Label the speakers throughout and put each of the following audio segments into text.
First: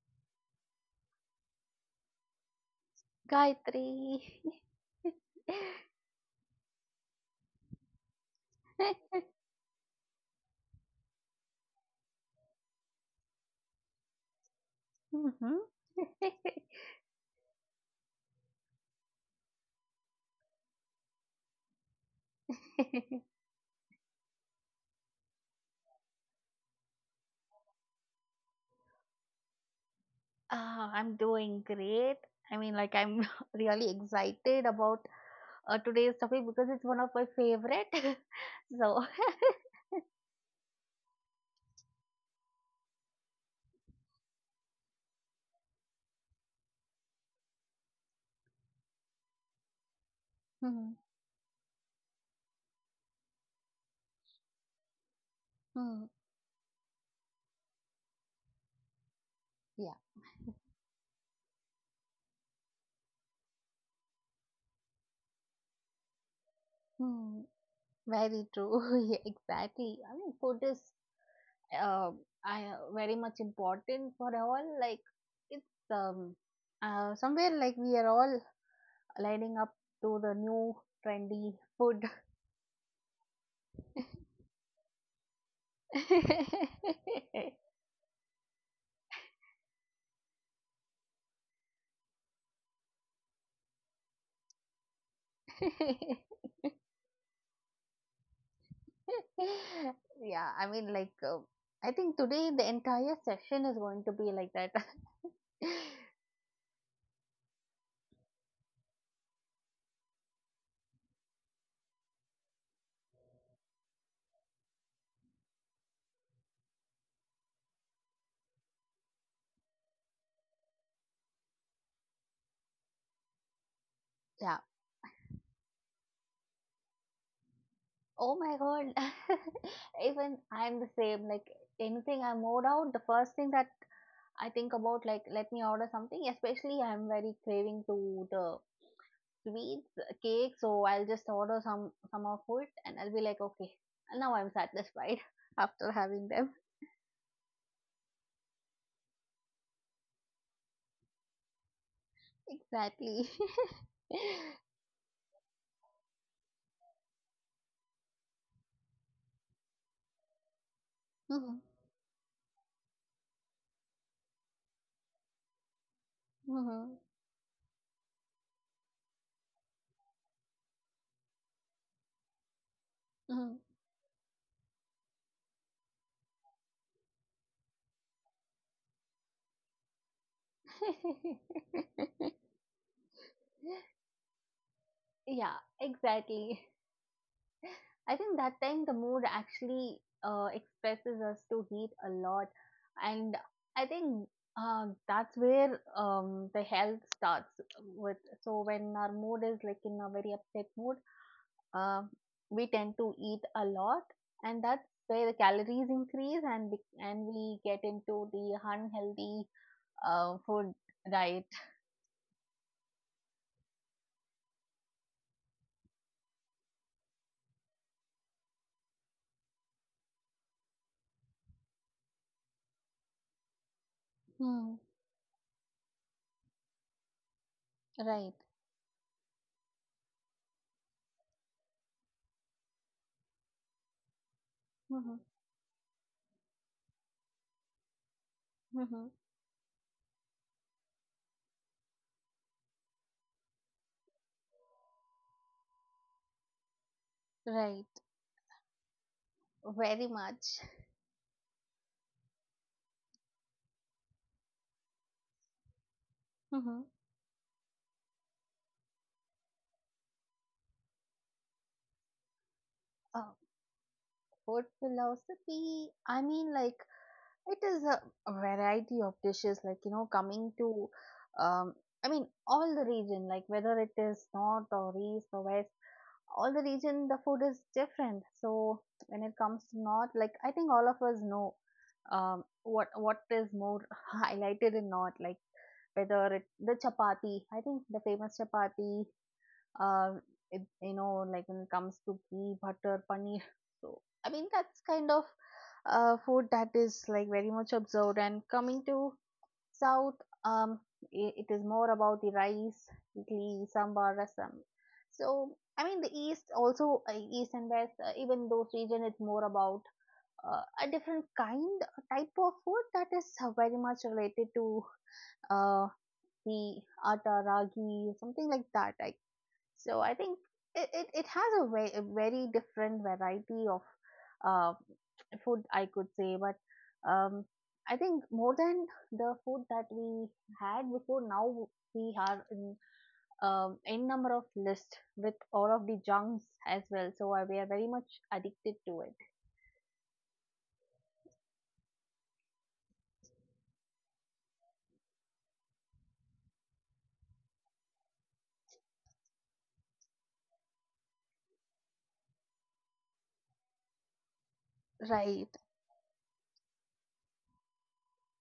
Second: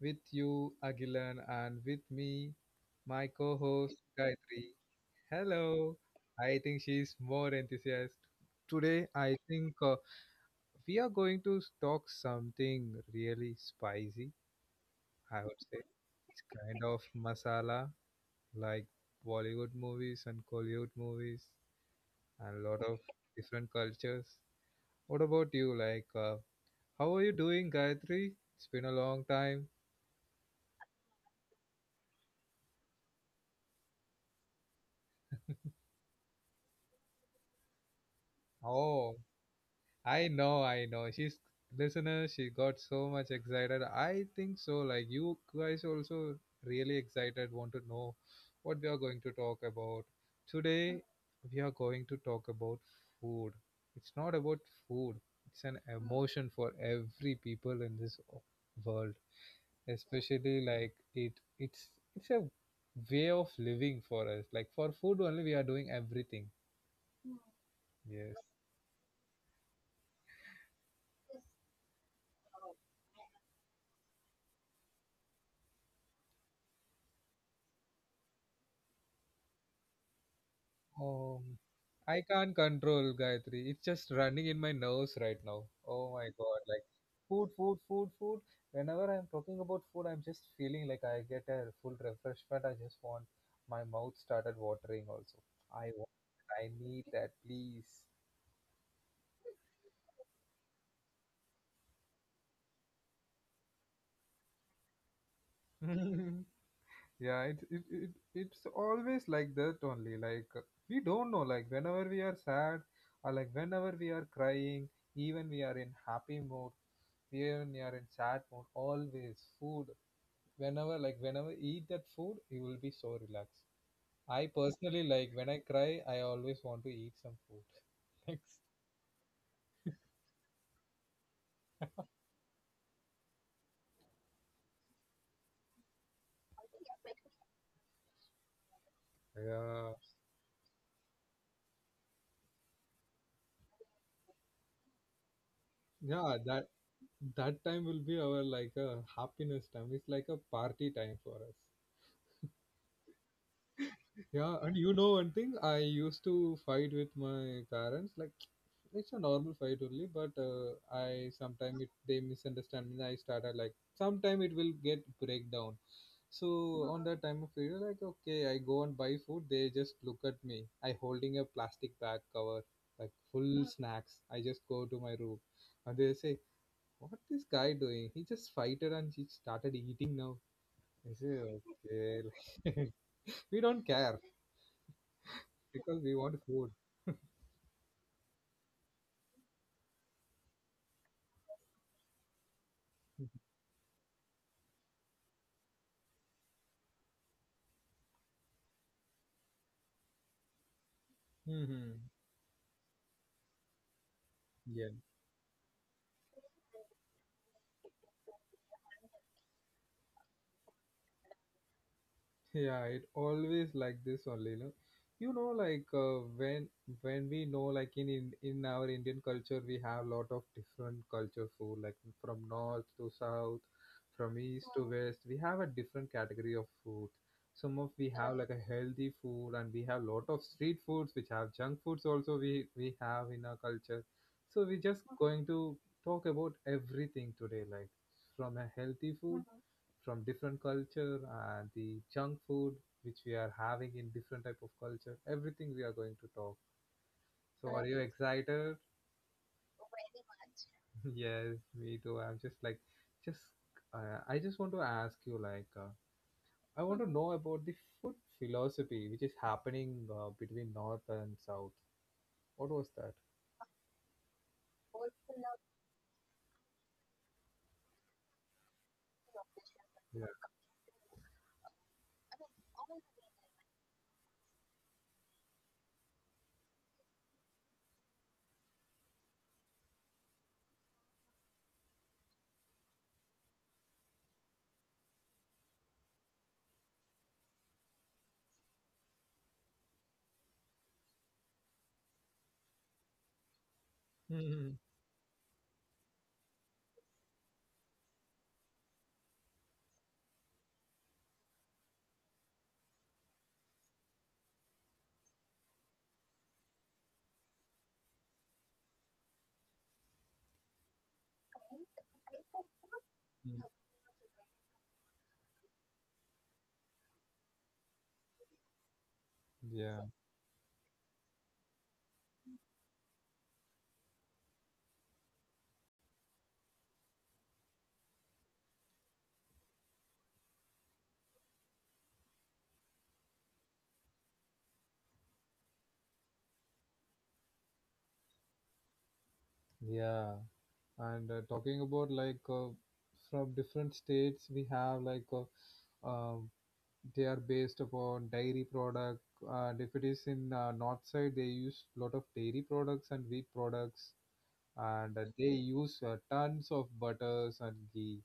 Speaker 1: With You Agilan and with me, my
Speaker 2: Gayatri.
Speaker 1: co-host Gayatri. Hello. I think she's more enthusiastic. Today I think we are going to talk something really spicy. I
Speaker 2: Mm-hmm.
Speaker 1: would say it's kind of masala like Bollywood movies and Kollywood movies and a lot of different cultures. What about you? Like, how are you doing, Gayatri? It's been a long time.
Speaker 2: Ah, I'm doing great. I'm really excited about today's topic because it's one of my favorite. so,
Speaker 1: Oh, I know, I know. She's listener, she got so much excited. I think so. Like you guys also really excited, want to know what we are going to talk about.
Speaker 2: hmm
Speaker 1: Today we are going to talk about food. It's not about food, it's an
Speaker 2: hmm
Speaker 1: emotion for every people in this world.
Speaker 2: Yeah.
Speaker 1: Especially like it's it's a way of living for us. Like for food only we are doing everything.
Speaker 2: hmm,
Speaker 1: Yes.
Speaker 2: very true. yeah, exactly. I mean, food is uh, very much important for all. Like, it's um, somewhere like we are all lining up to the new trendy
Speaker 1: Um,
Speaker 2: food.
Speaker 1: I can't control Gayatri. It's just running in my nerves right now. Oh my God. Like food, food, food, food. Whenever I'm talking about food, I'm just feeling like I get a full refreshment. I just want my mouth started watering also. I want, I need that, please.
Speaker 2: yeah, I think today the entire session is going to be like that.
Speaker 1: Yeah, it's always like that only. Like we don't know. Like whenever we are sad, or like whenever we are crying, even we are in happy mood, even we are in sad mood. Always food. Whenever eat that food, you will be so relaxed. I
Speaker 2: yeah.
Speaker 1: personally like when I cry, I always want to eat some food.
Speaker 2: Oh my
Speaker 1: Next.
Speaker 2: god. Even I'm the same. Like, anything I mode out, the first thing that I think about, like, let me order something. Especially, I'm very craving to the sweets,
Speaker 1: Yeah,
Speaker 2: cake. So I'll just order some of it, and I'll be like, okay, now I'm satisfied after having
Speaker 1: yeah.
Speaker 2: them.
Speaker 1: That time will be our like a happiness time. It's like a party time for us.
Speaker 2: Exactly.
Speaker 1: Yeah, and you know one thing, I used to fight with my parents. Like it's a normal fight only, but I
Speaker 2: Mhm.
Speaker 1: sometimes it they misunderstand me. I started like sometime it will get breakdown. So
Speaker 2: Mhm.
Speaker 1: on that time of period, like okay, I go and buy food. They just look at me. I holding a plastic bag cover like
Speaker 2: Mhm.
Speaker 1: full snacks. I just go to my room, and they say, "What this guy doing? He just fighted and he started eating now." I say, "Okay, we don't care."
Speaker 2: yeah,
Speaker 1: because we want
Speaker 2: exactly.
Speaker 1: food.
Speaker 2: I think that time the mood actually expresses us to heat a lot, and I think that's where the health starts with. So when our mood is like in a very upset mood, uh,
Speaker 1: hmm
Speaker 2: we tend to eat a lot, and that's
Speaker 1: Yeah.
Speaker 2: where the calories increase, and we get into the unhealthy food diet.
Speaker 1: Yeah, it always like this only, no? You know, like when we know, like in our Indian culture, we have lot of different culture food, like from north to south, from
Speaker 2: Hmm.
Speaker 1: east to west. We have a different category of food. Some of we
Speaker 2: Right.
Speaker 1: have like a healthy food, and we have lot of street foods, which have junk foods also. We have in our culture, so we're just going to talk about everything today, like from a
Speaker 2: hmm
Speaker 1: healthy food from different culture and the junk food which we are having in different type of culture everything we are going to talk
Speaker 2: Right,
Speaker 1: so are you Correct. Excited
Speaker 2: very much.
Speaker 1: yes me too I'm just like just I just want to ask you like
Speaker 2: Hmm
Speaker 1: I want to know about the food philosophy which is happening between north and south what was
Speaker 2: Uh,
Speaker 1: that
Speaker 2: food philosophy, I mean, like, it is a variety of dishes, like, you know,
Speaker 1: yeah
Speaker 2: um, I mean, all the region, like, whether it is north or east or west, all the region, the food is different. So, when it comes to north, like, I think all of us know, what is more highlighted in north, like, whether it the chapati, I think the famous chapati, uh, you know, like when it comes to ghee, butter, paneer. So, I mean, that's
Speaker 1: Mhm.
Speaker 2: kind of food that is like very much observed. And coming to South, um, I it is more about the rice, idli, sambar, rasam. So, I mean, the East also, East and West, even those region, it's more about uh, a different kind, type of food that is very much related to uh, the atta, ragi, something like that. I so I
Speaker 1: yeah
Speaker 2: think it has a, a very different variety of uh, food, I could say. But um, I think more than the food that we had before, now we are in n number of list with all of the junks as well. So we are very much addicted to it.
Speaker 1: yeah and talking about like from different states we have like they are based upon dairy product and if it is in north side they use lot of dairy products and wheat products and
Speaker 2: Right,
Speaker 1: they use tons of butters and ghee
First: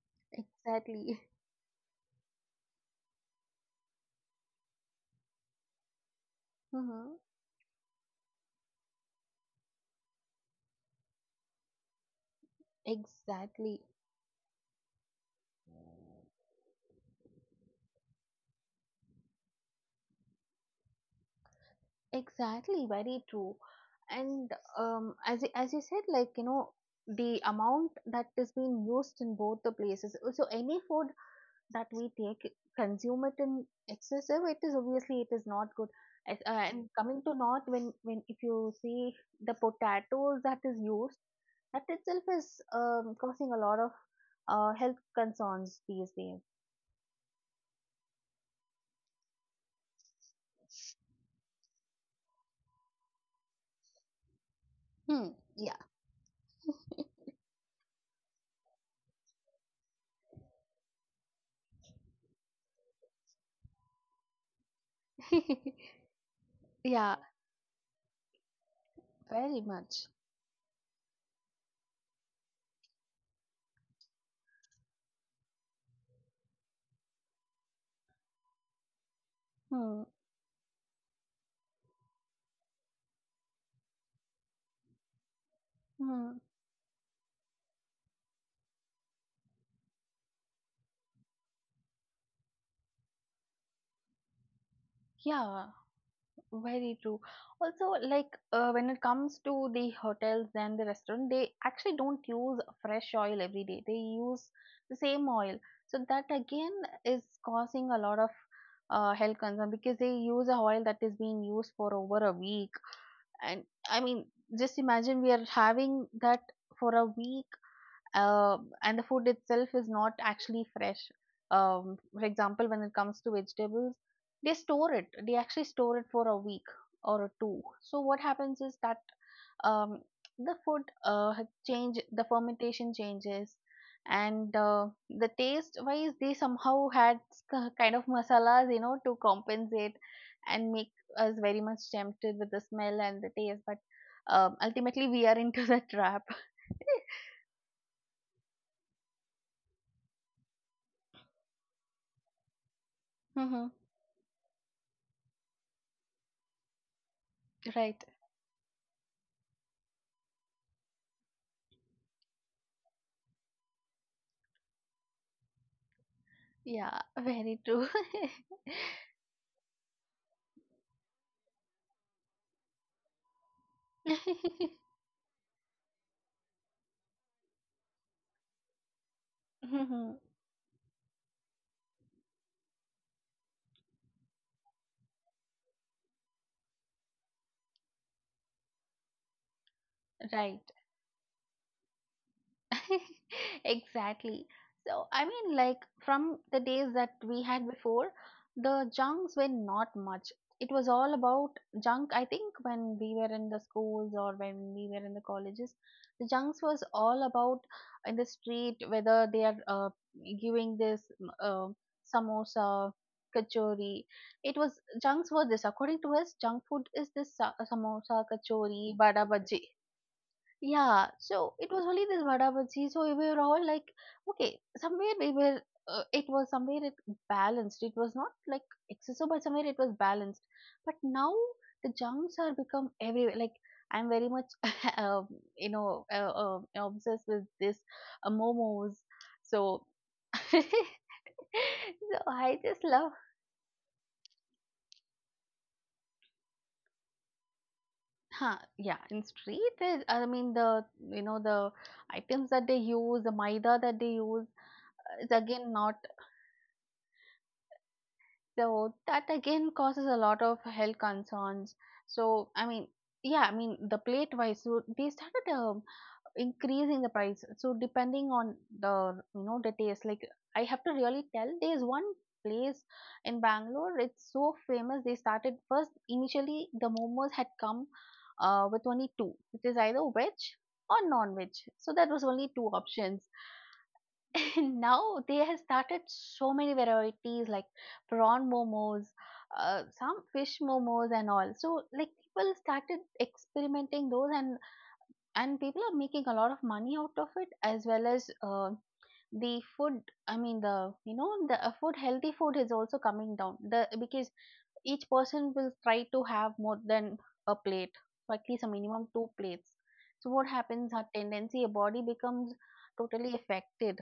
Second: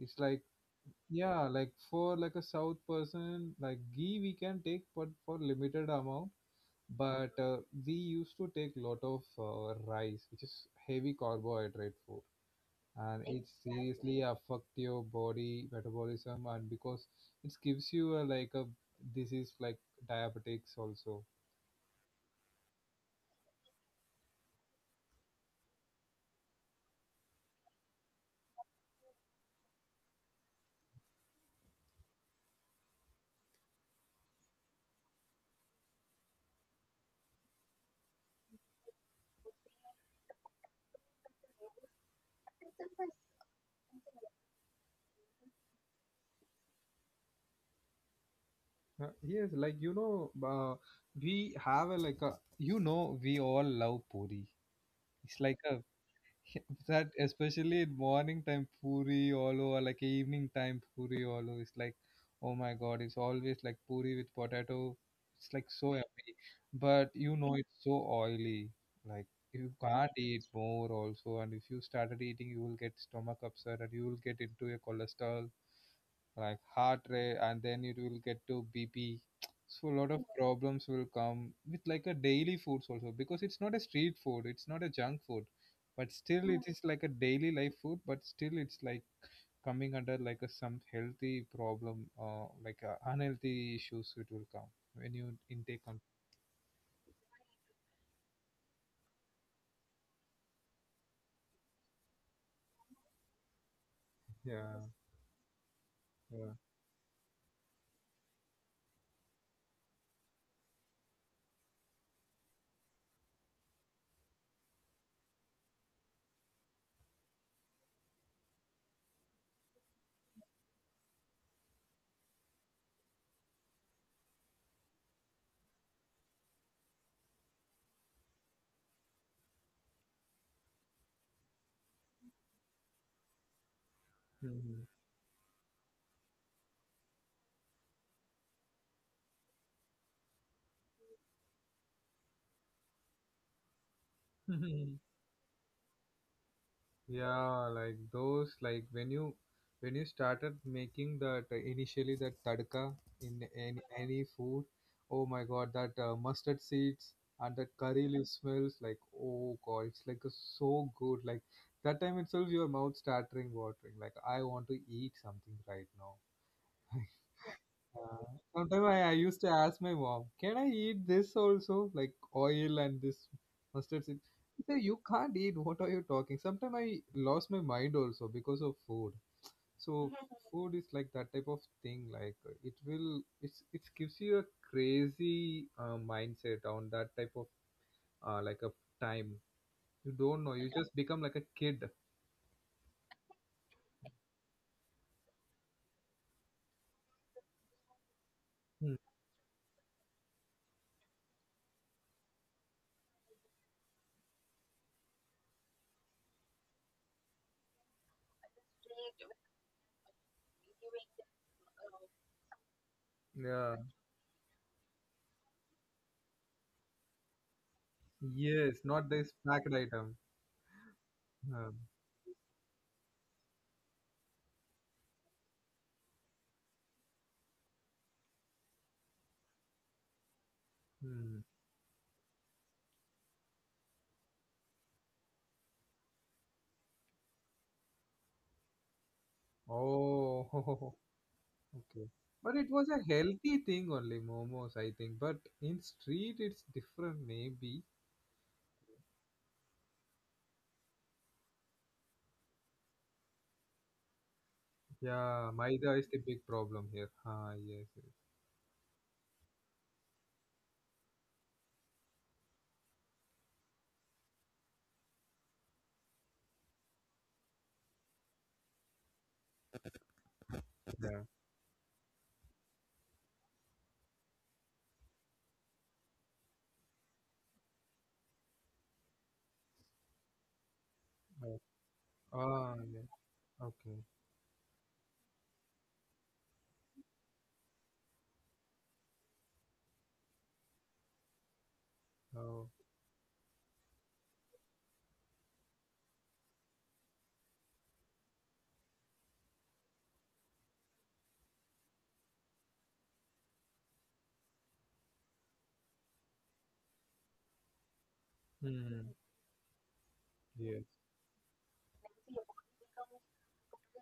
Speaker 1: it's like
Speaker 2: exactly.
Speaker 1: yeah like for like a south person like ghee we can take but for limited amount
Speaker 2: hmm
Speaker 1: but we used to take lot of rice which is heavy carbohydrate food and it
Speaker 2: Exactly.
Speaker 1: seriously affect your body metabolism and because it gives you a, like a disease like diabetics also
Speaker 2: Exactly, very true. And as you said, like you know, the amount that is being used in both the places. So any food that we take, consume it in excessive, it is obviously it is not good. And coming to north, when if you see the potatoes that is used, that itself is causing a lot of health concerns these days.
Speaker 1: Uh, yes like you know we have a like a you know we all love puri
Speaker 2: Hmm.
Speaker 1: it's like a that especially in morning time puri all over like evening time puri all over It's like oh my god it's always like puri with potato
Speaker 2: Yeah.
Speaker 1: it's like so yummy but
Speaker 2: yeah.
Speaker 1: you know it's so oily like
Speaker 2: Very
Speaker 1: you can't
Speaker 2: much.
Speaker 1: eat more also and if you started eating you will get stomach upset and you will get into a cholesterol like heart rate and then it will get to bp so a
Speaker 2: Hmm.
Speaker 1: lot of problems will come with like a daily foods also because it's not a street food it's not a junk food but still
Speaker 2: Hmm.
Speaker 1: it is like a daily life food but still it's like coming under like a some healthy problem like a unhealthy issues it will come when you intake
Speaker 2: Yeah.
Speaker 1: on
Speaker 2: Very true. Also, like when it comes to the hotels and the restaurant, they actually don't use fresh oil every day. They use
Speaker 1: yeah
Speaker 2: the same oil. So that
Speaker 1: yeah
Speaker 2: again is causing a lot of health concern because they use a oil that is being used for over a week. And I mean, just imagine we are having that for a week and the food itself is not actually fresh. For example, when it comes to vegetables, they store it. They actually store it for a week or a two. So what happens is that um, the food had change, the fermentation changes, and
Speaker 1: Mhm.
Speaker 2: the taste wise, they somehow had kind of masalas, you know, to compensate and make us very much tempted with the smell and the taste. But ultimately, we are into the trap.
Speaker 1: Yeah, like those, like when you started making that initially that tadka in any any food, oh my God, that mustard seeds and that curry
Speaker 2: Right.
Speaker 1: leaf smells like oh God, it's like a, so good. Like that time itself, your mouth starting watering. Like I want to eat something right now.
Speaker 2: Yeah, very true.
Speaker 1: Uh, sometimes I used to ask my mom, "Can I eat this also, like oil and this mustard seed?" She said, "You can't eat. What are you talking?" Sometimes I lost my mind also because of food. So food is like that type of thing. Like it will, it's it gives you a crazy mindset on that type of like a time. You don't know. You
Speaker 2: right.
Speaker 1: just become like a kid.
Speaker 2: exactly. So, I mean, like from the days that we had before,
Speaker 1: Hmm.
Speaker 2: the junks were not much. It was all about junk. I think when we were in the schools or when we were in the colleges, the junks was all about in the street whether they are giving this mm, uh, samosa,
Speaker 1: Yeah.
Speaker 2: kachori. It was junks were this. According to us, junk food is this samosa,
Speaker 1: Yes.
Speaker 2: kachori,
Speaker 1: Not
Speaker 2: bada
Speaker 1: this
Speaker 2: bhaji.
Speaker 1: packed item.
Speaker 2: Yeah, so it
Speaker 1: Um,
Speaker 2: was only this vada bhaji. So we were all like, okay, somewhere we were, it was somewhere it balanced. It was not like excessive, but somewhere it was balanced. But now
Speaker 1: hmm.
Speaker 2: the junks are become everywhere. Like I'm very much, um, obsessed with this momos. So, so
Speaker 1: Oh. Okay. But
Speaker 2: I
Speaker 1: it
Speaker 2: just
Speaker 1: was a
Speaker 2: love,
Speaker 1: healthy thing only, momos, I think. But in street, it's different, maybe.
Speaker 2: huh? Yeah, in street, you know, the items that they use, the maida that they use it's
Speaker 1: Yeah,
Speaker 2: again
Speaker 1: maida
Speaker 2: not
Speaker 1: is the big problem here. Ah, yes, yes.
Speaker 2: So that again causes a lot of health concerns. So I mean, yeah, I mean the plate wise, so they started increasing the price. So depending on the you know the taste, like I have to
Speaker 1: Yeah.
Speaker 2: really tell, there is one place in Bangalore. It's so famous. They started first initially the momos had come with only two, which is either veg or non-veg.
Speaker 1: Oh,
Speaker 2: So that was only two
Speaker 1: ah, yeah.
Speaker 2: options.
Speaker 1: Okay.
Speaker 2: Now they have started so many varieties like prawn momos, some fish momos and all. So like people
Speaker 1: Oh,
Speaker 2: started experimenting those and people are making a lot of money out of it as well as the food I mean the you know the food healthy food is also coming down the because each person will try to have more than a plate, so at least a minimum
Speaker 1: hmm.
Speaker 2: two plates. So what
Speaker 1: Yes.
Speaker 2: happens, our tendency, a body becomes totally affected.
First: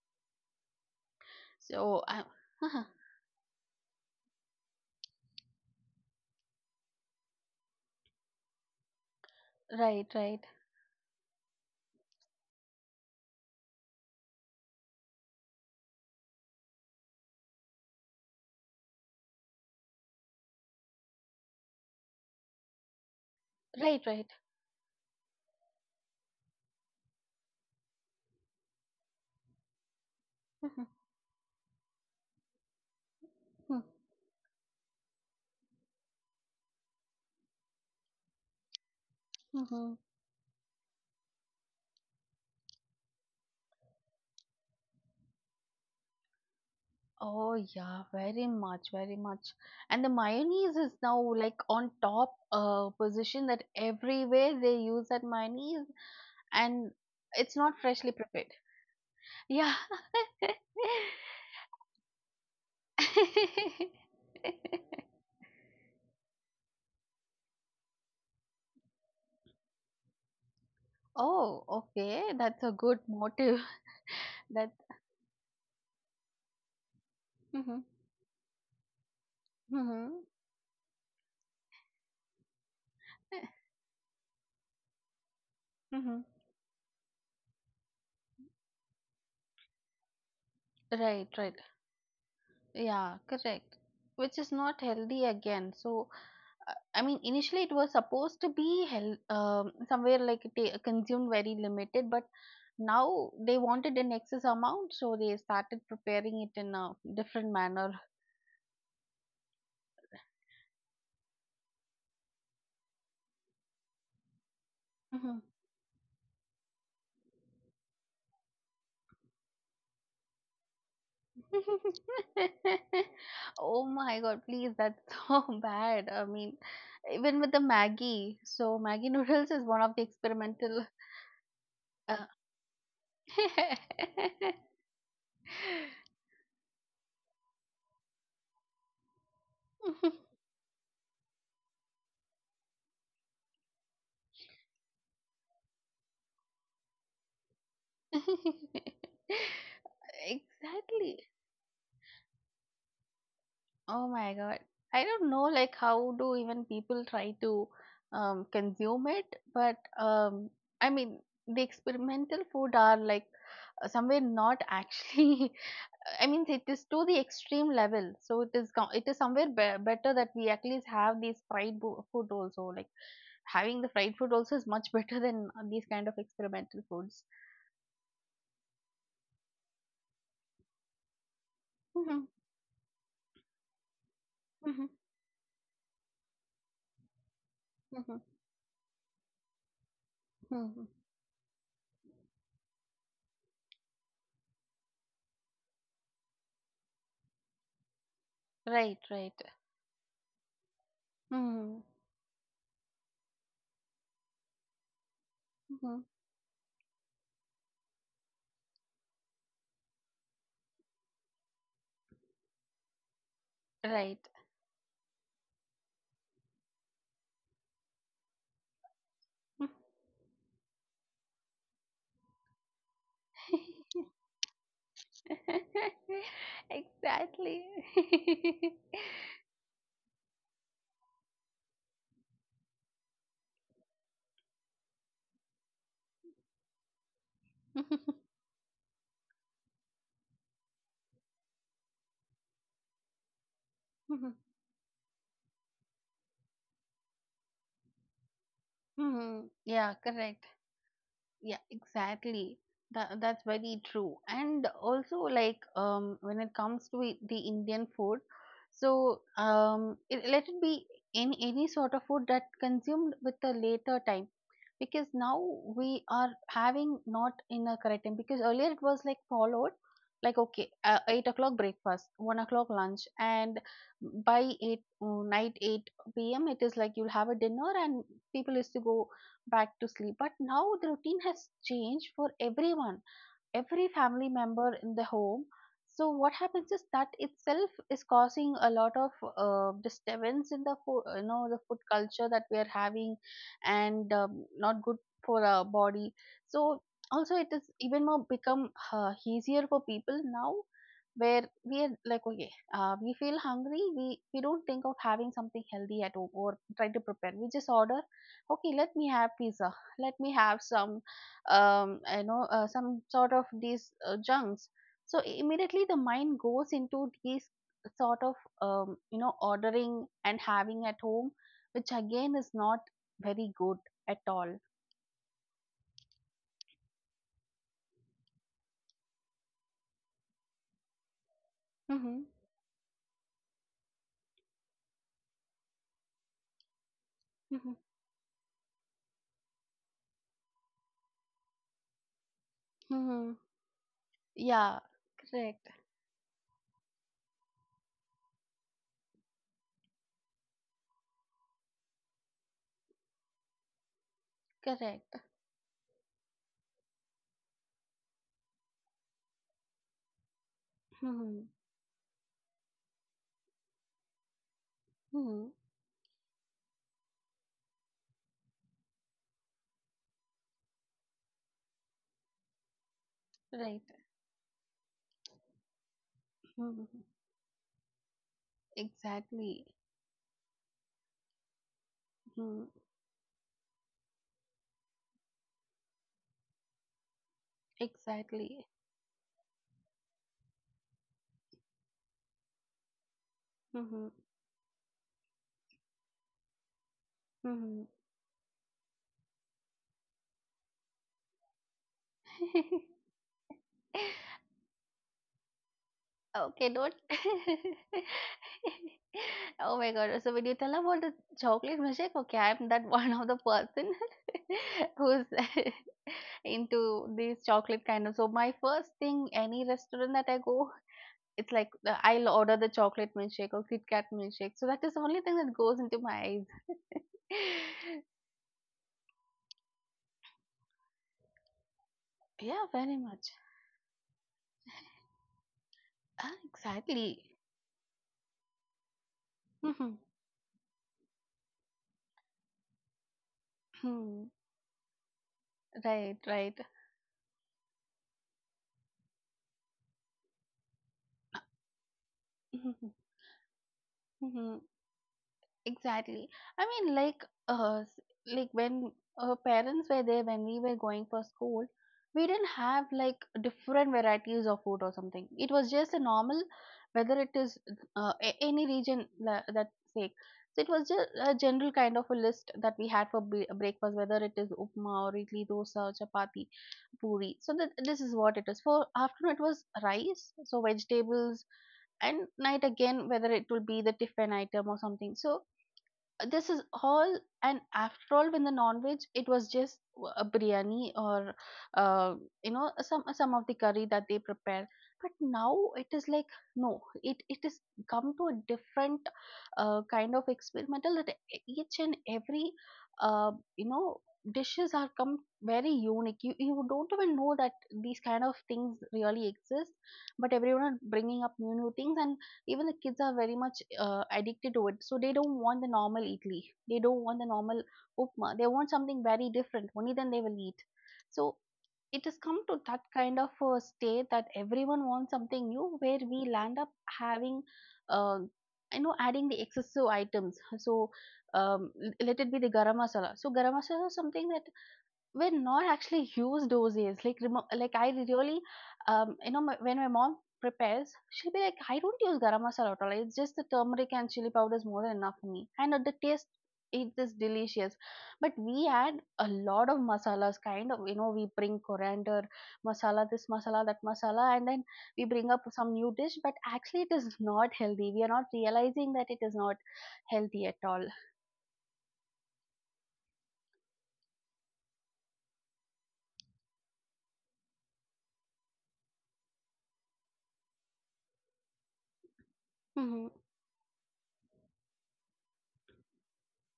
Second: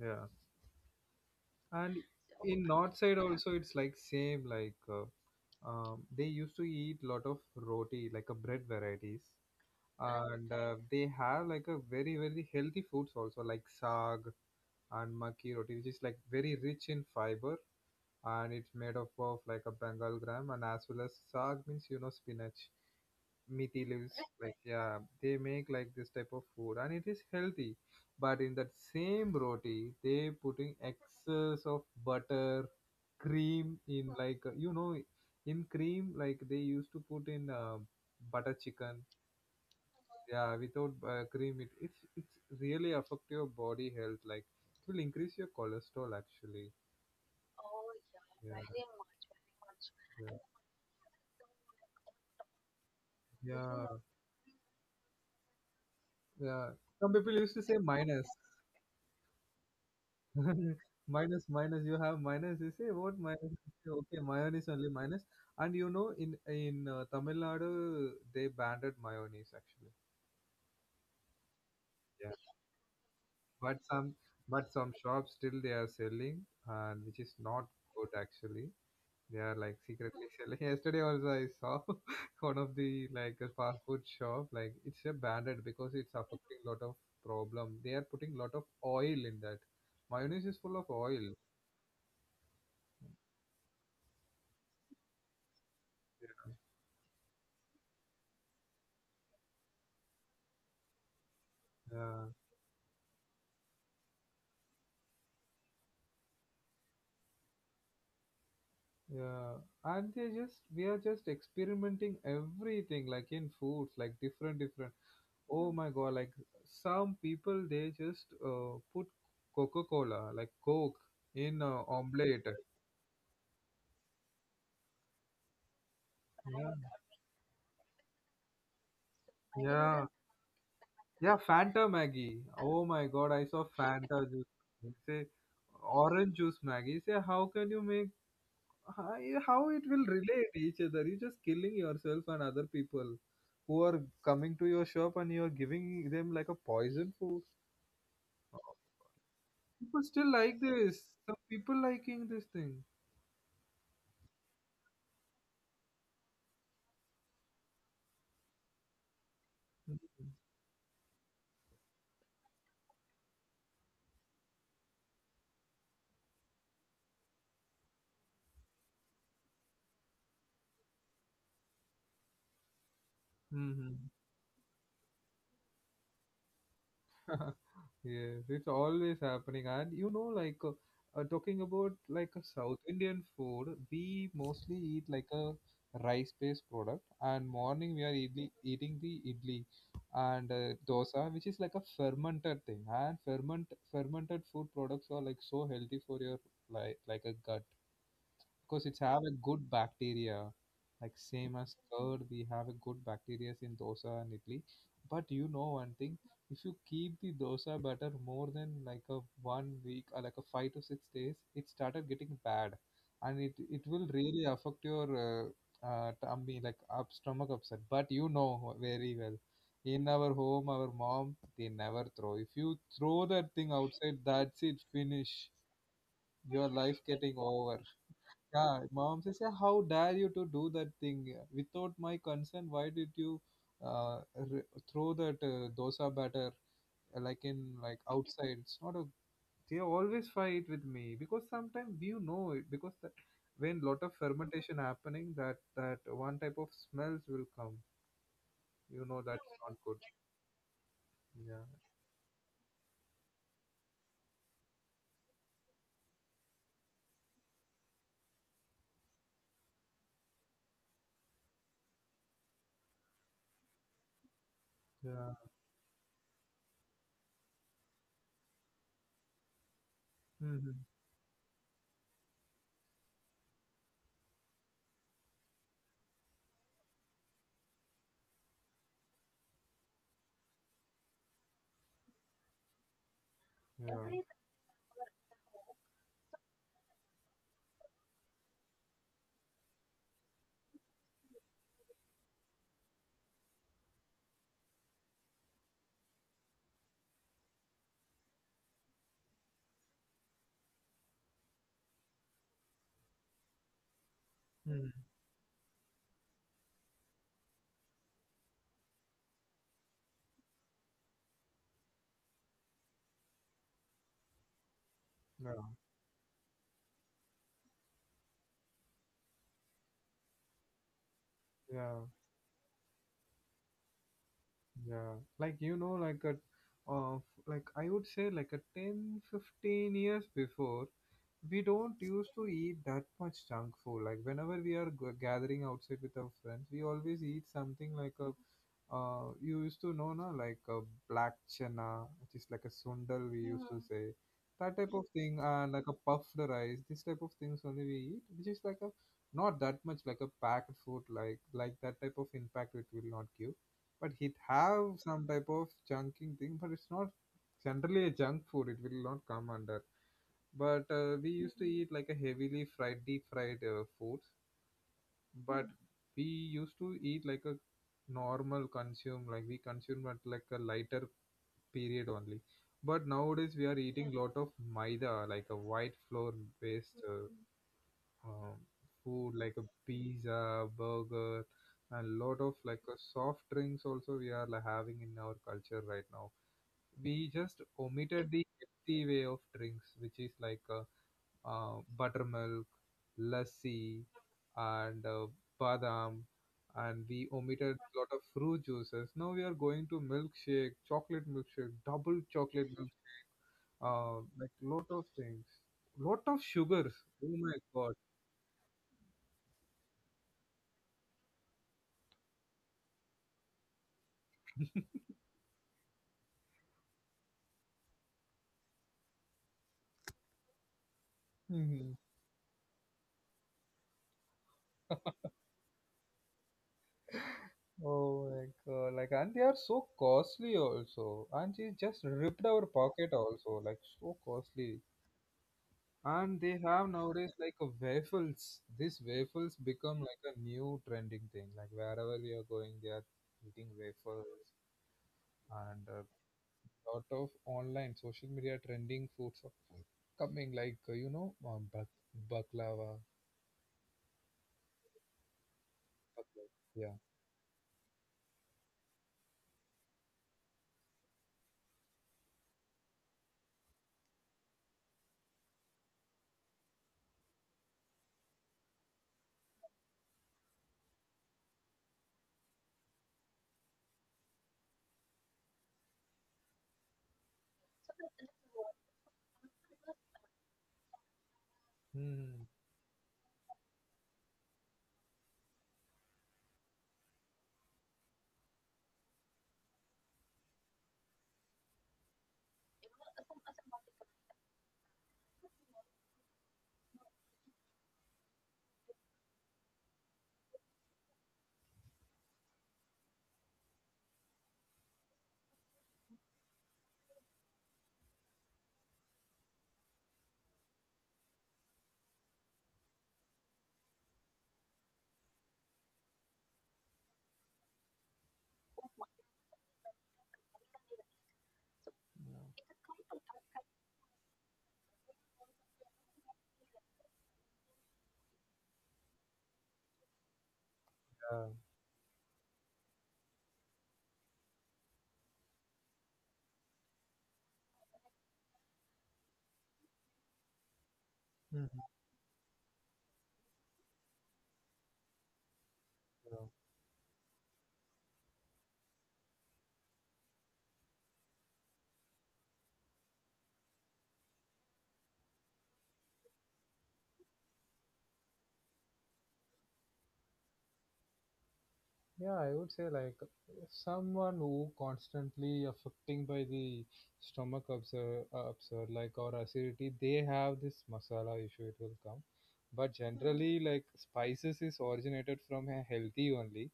Speaker 1: Yeah. And
Speaker 2: So, I
Speaker 1: in north side also, it's like same like they used to eat lot of roti, like a bread varieties,
Speaker 2: right,
Speaker 1: and
Speaker 2: right,
Speaker 1: they have like a very very healthy foods also, like saag and maki roti, which is like very rich in fiber and it's made up of like a Bengal gram and as well as saag means you know spinach, meaty leaves.
Speaker 2: right, right.
Speaker 1: Like yeah, they make like this type of food and it is healthy. But in that same roti, they putting
Speaker 2: Mhm,
Speaker 1: excess of butter, cream
Speaker 2: mhm,
Speaker 1: in like you know in cream like they used to put in butter chicken
Speaker 2: mhm.
Speaker 1: yeah, without cream, it's really affect your body health. Like it will increase your cholesterol actually.
Speaker 2: Oh yeah, very
Speaker 1: Yeah,
Speaker 2: much, very much. And the
Speaker 1: yeah,
Speaker 2: mayonnaise is now like on top position that
Speaker 1: yeah,
Speaker 2: everywhere they use that mayonnaise,
Speaker 1: yeah.
Speaker 2: and
Speaker 1: Some people used to
Speaker 2: it's
Speaker 1: say
Speaker 2: not
Speaker 1: minus,
Speaker 2: freshly prepared. Yeah.
Speaker 1: minus, minus. You have minus. You say what minus? You say, okay, mayonnaise only minus. And you know, in Tamil Nadu, they banned mayonnaise actually.
Speaker 2: Oh,
Speaker 1: Yeah,
Speaker 2: okay. That's a good motive.
Speaker 1: but some but
Speaker 2: That.
Speaker 1: some shops still they are selling, and which is not
Speaker 2: Mm-hmm.
Speaker 1: good actually. They are like secretly selling. Yesterday also I saw one of the like a
Speaker 2: Mm-hmm.
Speaker 1: fast food shop. Like it's a banded because it's
Speaker 2: Mm-hmm.
Speaker 1: affecting lot of problem. They are putting lot of oil in that. Mayonnaise is full of
Speaker 2: Right,
Speaker 1: oil.
Speaker 2: right. Yeah, correct. Which is not healthy again. So, I mean, initially it was supposed to be somewhere like consumed very limited,
Speaker 1: Yeah,
Speaker 2: but now they wanted an excess amount, so they started preparing it in a different manner.
Speaker 1: yeah. And they just we are just experimenting everything like in foods, like different, different.
Speaker 2: Mhm.
Speaker 1: Oh my God! Like some people they just put Coca Cola, like Coke, in omelette.
Speaker 2: Oh my God, please, that's so bad. I mean,
Speaker 1: Yeah.
Speaker 2: even with the Maggie, so Maggie noodles is one
Speaker 1: Yeah,
Speaker 2: of the experimental.
Speaker 1: Yeah, Fanta
Speaker 2: Uh,
Speaker 1: Maggie. Oh my god, I saw Fanta juice. It's a orange juice Maggie. Say, how can you make how how it will relate each other? You're just killing yourself and other people who are coming to your shop and you're giving them like a poison food. People still like this.
Speaker 2: Exactly.
Speaker 1: Some people liking this thing.
Speaker 2: Oh my God. I don't know like how do even people try to consume it, but I mean the experimental food are like somewhere not actually I mean it is to the extreme level. So it it is somewhere better that we at least have these fried food also like having the
Speaker 1: Mm-hmm.
Speaker 2: fried food also is much better than these kind of experimental foods.
Speaker 1: Yes, it's always happening. And you know, like talking about like
Speaker 2: Hmm
Speaker 1: a South Indian food, we mostly
Speaker 2: hmm
Speaker 1: eat like a rice-based product. And morning we are
Speaker 2: hmm
Speaker 1: idli, eating the idli and
Speaker 2: hmm
Speaker 1: dosa, which is like a fermented thing. And fermented food products are like so healthy for your like a gut course it's
Speaker 2: Right,
Speaker 1: have a
Speaker 2: right.
Speaker 1: good bacteria like same as
Speaker 2: Mm,
Speaker 1: curd we have a good bacteria in dosa and idli but you know one thing
Speaker 2: mhm,
Speaker 1: if you keep the dosa batter more than like a one week or like a 5 to 6 days it started getting bad and it will
Speaker 2: Right.
Speaker 1: really affect your tummy like up stomach upset but you know very well in our home our mom they never throw if you throw that thing outside that's it finish your life getting
Speaker 2: Exactly.
Speaker 1: over yeah, mom says, "Yeah, how dare you to do that thing without my consent? Why did you throw that dosa batter like in like outside? It's not a. They always fight with me because sometimes you know it because that when lot of fermentation happening, that one type of smells will come. You know that's
Speaker 2: Mhm,
Speaker 1: not good.
Speaker 2: Yeah, correct.
Speaker 1: Yeah,
Speaker 2: Yeah, exactly. That's very true. And also, like, when it comes to the Indian food, so let it be any sort of food that consumed with a later time, because
Speaker 1: yeah,
Speaker 2: now we are having not in a correct time. Because earlier it was like followed, like
Speaker 1: hmm
Speaker 2: okay, 8 o'clock breakfast, 1 o'clock lunch, and by 8 p.m. it is like you'll have a dinner, and people used to go back to sleep. But now the routine has changed for everyone
Speaker 1: yeah,
Speaker 2: every family member in the home. So what happens is that itself is causing a lot of disturbance in the food, you know, the food culture that we are having, and not good for our body. So also it is even more become easier for people now where we are like okay we feel hungry, we don't think of
Speaker 1: hmm
Speaker 2: having something healthy at home or try to prepare, we just order okay let me have pizza, let me have some I know some sort of these junks. So
Speaker 1: yeah,
Speaker 2: immediately the mind goes into these sort of you know ordering and having at home, which
Speaker 1: yeah.
Speaker 2: again is not very good at all.
Speaker 1: Yeah, uh, like I would say, like a 10, 15 years before, we don't used
Speaker 2: Mm-hmm.
Speaker 1: to eat that much junk food. Like whenever we are gathering outside with our friends, we always eat
Speaker 2: Mm-hmm.
Speaker 1: something like a you used to know, na, like black chana, which is like a sundal we
Speaker 2: hmm
Speaker 1: used to say. That type
Speaker 2: Yeah,
Speaker 1: of thing, and
Speaker 2: Correct.
Speaker 1: like a puffed rice, this type of things only we eat, which is like a not that much like a packed food, like that type of impact it will not give. But it have some
Speaker 2: Correct.
Speaker 1: type of junking thing, but it's not generally a junk food. It will not come under. But we used to
Speaker 2: Hmm
Speaker 1: eat like a heavily fried, deep fried food, but
Speaker 2: hmm
Speaker 1: we used to eat like a normal consume, like we consume at like a lighter period only. But nowadays we are
Speaker 2: Right.
Speaker 1: eating lot of maida, like a white flour based
Speaker 2: hmm
Speaker 1: um, food, like a
Speaker 2: Exactly.
Speaker 1: pizza burger, and lot of
Speaker 2: hmm
Speaker 1: like a soft drinks also we are, like, having in our culture right now. We just omitted the
Speaker 2: Exactly.
Speaker 1: healthy way of drinks, which is like a buttermilk, lassi,
Speaker 2: hmm
Speaker 1: and badam, and we omitted a lot
Speaker 2: hmm
Speaker 1: of fruit juices. Now we are going to milkshake, chocolate milkshake, double chocolate milk, like lot of things, lot of
Speaker 2: Oh, Okay,
Speaker 1: sugars.
Speaker 2: don't.
Speaker 1: Oh my god.
Speaker 2: Oh my God. So when you tell about the chocolate milkshake, okay, I'm that one of the person who's into these chocolate kind of. So my first thing, any restaurant that I go, it's like
Speaker 1: hmm
Speaker 2: I'll order the chocolate milkshake or Kit Kat milkshake. So that is the only thing that goes into my eyes.
Speaker 1: Oh my god, like, and they are so costly also, and she just ripped our
Speaker 2: Yeah, very
Speaker 1: pocket
Speaker 2: much.
Speaker 1: also, like, so costly. And
Speaker 2: Ah,
Speaker 1: they have
Speaker 2: exactly.
Speaker 1: nowadays, like, a waffles. These waffles become like a new trending thing, like wherever we are going they are eating waffles. And a
Speaker 2: Right, right.
Speaker 1: lot of online social media trending foods are coming, like baklava,
Speaker 2: Mhm, Exactly.
Speaker 1: baklava
Speaker 2: I
Speaker 1: yeah.
Speaker 2: mean, like, uh, s- like when parents were there when we were going for school, we didn't have like different varieties of food or something. It was just a normal, whether it is any that sake. So it was just a general kind of a list that we had for breakfast, whether it is upma or idli, dosa, chapati, puri. So that this is what it is. For afternoon, it was rice, so vegetables, and
Speaker 1: Hmm.
Speaker 2: night again, whether it will be the tiffin item or something. So this is all, and after all when the non-veg, it was just a biryani or uh, you know, some of the curry that they prepare. But now it is like, no it it is come to a different kind of experimental, that each and every you know, dishes are come very unique. You don't even know that these kind of things really exist, but everyone are bringing up new things. And even the kids are very much addicted to it, so they don't want the normal idli, they don't want the normal upma, they want something very different, only then they will eat. So it has come to
Speaker 1: Yeah.
Speaker 2: that kind of a state that everyone wants something new, where we land up having uh, I know, adding the excessive items. So let it be the garam masala. So garam masala is something that were not actually used those days. Like, like I really, when my mom prepares, she'll be like,
Speaker 1: Yeah.
Speaker 2: I don't use garam masala at all. It's just the turmeric and chili powder is more than enough for me. And at the taste,
Speaker 1: Hmm.
Speaker 2: it is delicious. But we add a lot of masalas, kind of, you know, we bring coriander, masala, this masala, that masala, and then we bring up some new dish. But actually, it is not healthy. We are not realizing that it is not healthy at all.
Speaker 1: Yeah, I would say, like, someone who constantly affecting by the stomach upset, like, or acidity, they have this masala issue. It will come, but
Speaker 2: Hmm.
Speaker 1: generally like spices is originated from a healthy only,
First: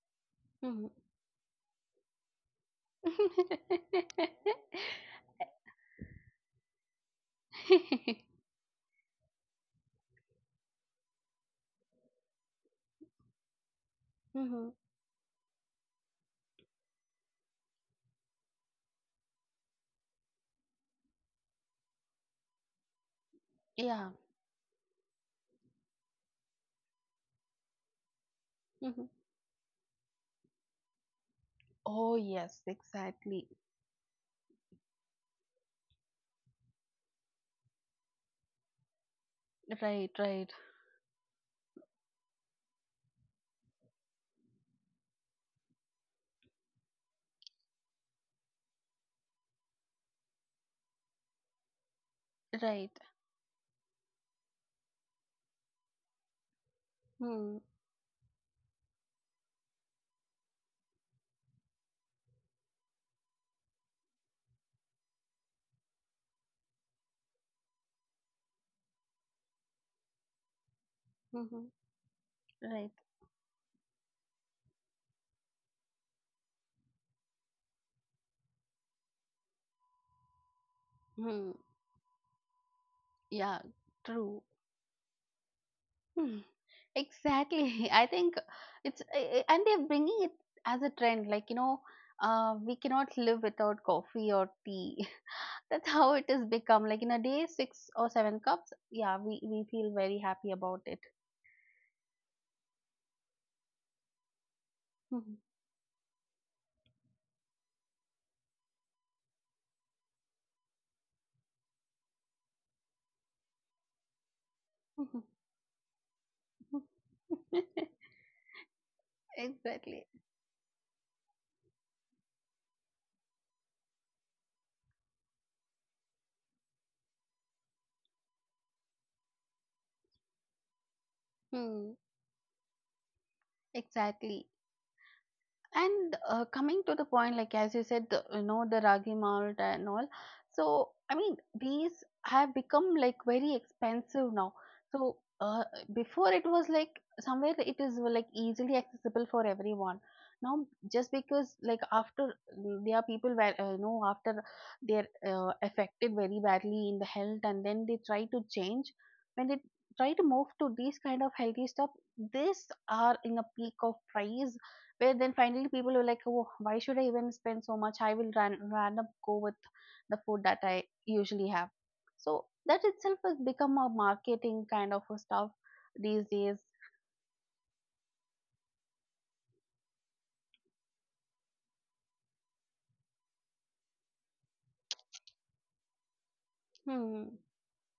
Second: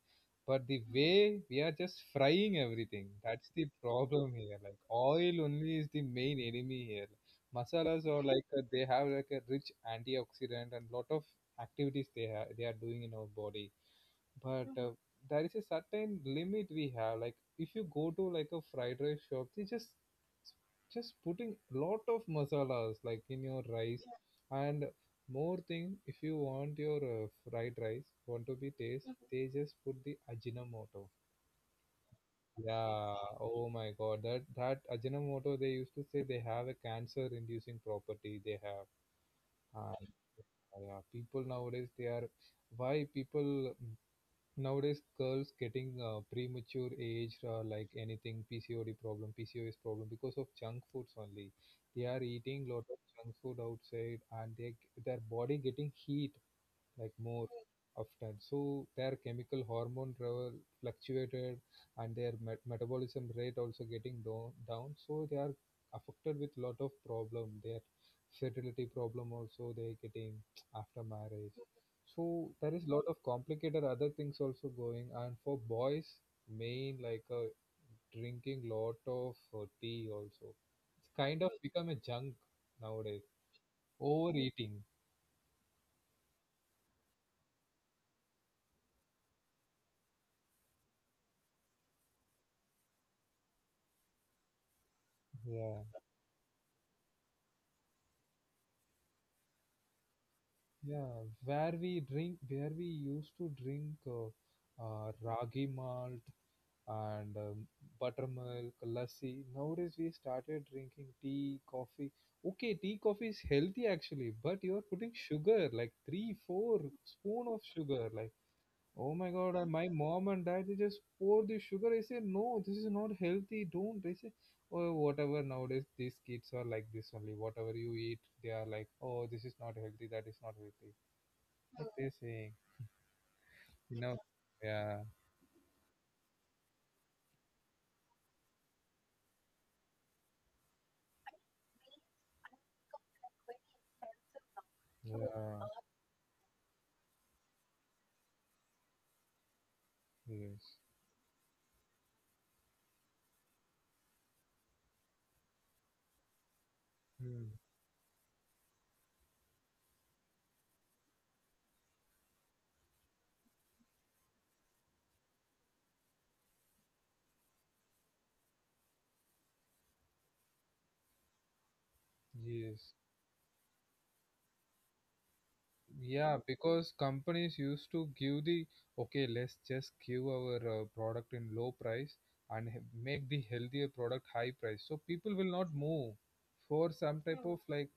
Speaker 1: but the way we are just frying everything, that's the problem here. Like oil only is the main enemy here. Masalas
Speaker 2: Hmm.
Speaker 1: are like they have like a rich antioxidant and lot of activities they are doing in our body. But
Speaker 2: Mm-hmm.
Speaker 1: there is a certain limit we have, like, if you go to like a fried rice shop, they just putting lot of masalas, like in your
Speaker 2: Yeah.
Speaker 1: rice. And more thing, if you want your fried rice want to be
Speaker 2: Mm-hmm.
Speaker 1: taste, they just put the ajinomoto.
Speaker 2: Oh, yes,
Speaker 1: Yeah.
Speaker 2: exactly.
Speaker 1: Oh my god, that ajinomoto they used to say they have a cancer inducing property they have.
Speaker 2: Right,
Speaker 1: And
Speaker 2: right,
Speaker 1: yeah, people nowadays they are, why people, nowadays, girls getting premature age, like, anything, PCOD problem, PCOS problem, because of junk foods only. They are eating lot
Speaker 2: right.
Speaker 1: of junk food outside, and they their body getting heat, like, more
Speaker 2: Hmm.
Speaker 1: often. So their chemical hormone level fluctuated, and their metabolism rate also getting down, so they are affected with lot of problem. Their fertility problem also they getting after marriage.
Speaker 2: Mm-hmm.
Speaker 1: So there is
Speaker 2: Right.
Speaker 1: lot of complicated other things also going. And for boys, main like drinking lot of tea also. It's kind
Speaker 2: Hmm.
Speaker 1: of become a junk nowadays.
Speaker 2: Yeah, true.
Speaker 1: Overeating.
Speaker 2: Hmm. Exactly. I think it's, and they're bringing it as a trend. Like, you know, we cannot live without coffee or tea.
Speaker 1: Yeah.
Speaker 2: That's how it has become. Like, in a day, six or seven cups. Yeah, we feel very happy about it.
Speaker 1: Yeah, where we used to drink ragi malt, and buttermilk, lassi. Nowadays we started drinking tea, coffee. Okay, tea, coffee is healthy actually, but you are putting
Speaker 2: Mm-hmm.
Speaker 1: sugar, like, three, four spoon of sugar. Like, oh my God, and my
Speaker 2: Exactly.
Speaker 1: mom and dad they just pour the sugar. I say no, this is not healthy. Don't. They say, oh, whatever. Nowadays these kids are like this only. Whatever you eat, they are like, oh, this is not healthy. That is not healthy. It
Speaker 2: Hmm.
Speaker 1: is a, you know,
Speaker 2: Exactly.
Speaker 1: yeah,
Speaker 2: And coming to the point, like as you said, you know, the ragi malt and all. So, I mean, these have become like very expensive now. So,
Speaker 1: yeah,
Speaker 2: before it was like somewhere it is like easily accessible for everyone. Now,
Speaker 1: yes,
Speaker 2: just because like after there are people where you know, after they're affected very badly in the health,
Speaker 1: mm,
Speaker 2: and then they try to change when they try to move to these kind of healthy stuff. These are in a peak of price, where then finally people were like, oh, why should I even spend so much? I will ran up, go with the food that I usually have. So that
Speaker 1: yes.
Speaker 2: itself has become a marketing kind of a stuff these
Speaker 1: Yeah,
Speaker 2: days.
Speaker 1: because companies used to give the okay, let's just give our product in low price, and make the healthier product high price. So people will not move for some
Speaker 2: Hmm.
Speaker 1: type of like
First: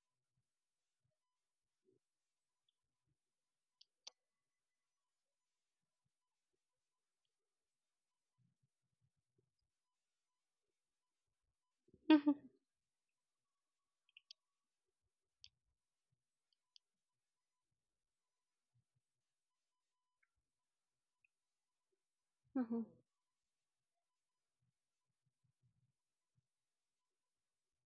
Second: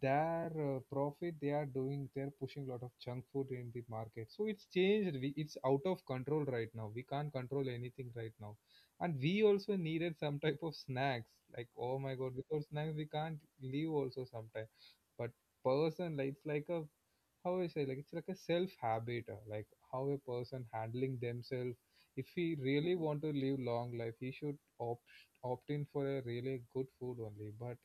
Speaker 1: their profit they are doing. They're pushing a lot of junk food in the market, so it's changed. We, it's out of control right now. We can't control anything right now. And we also needed some type of snacks, like, oh my god, without snacks we can't live also sometimes. But person, like, it's like a, how I say, like, it's like a self habit, like, how a person handling themselves. If he really want to live long life, he should opt in for a really good food only. But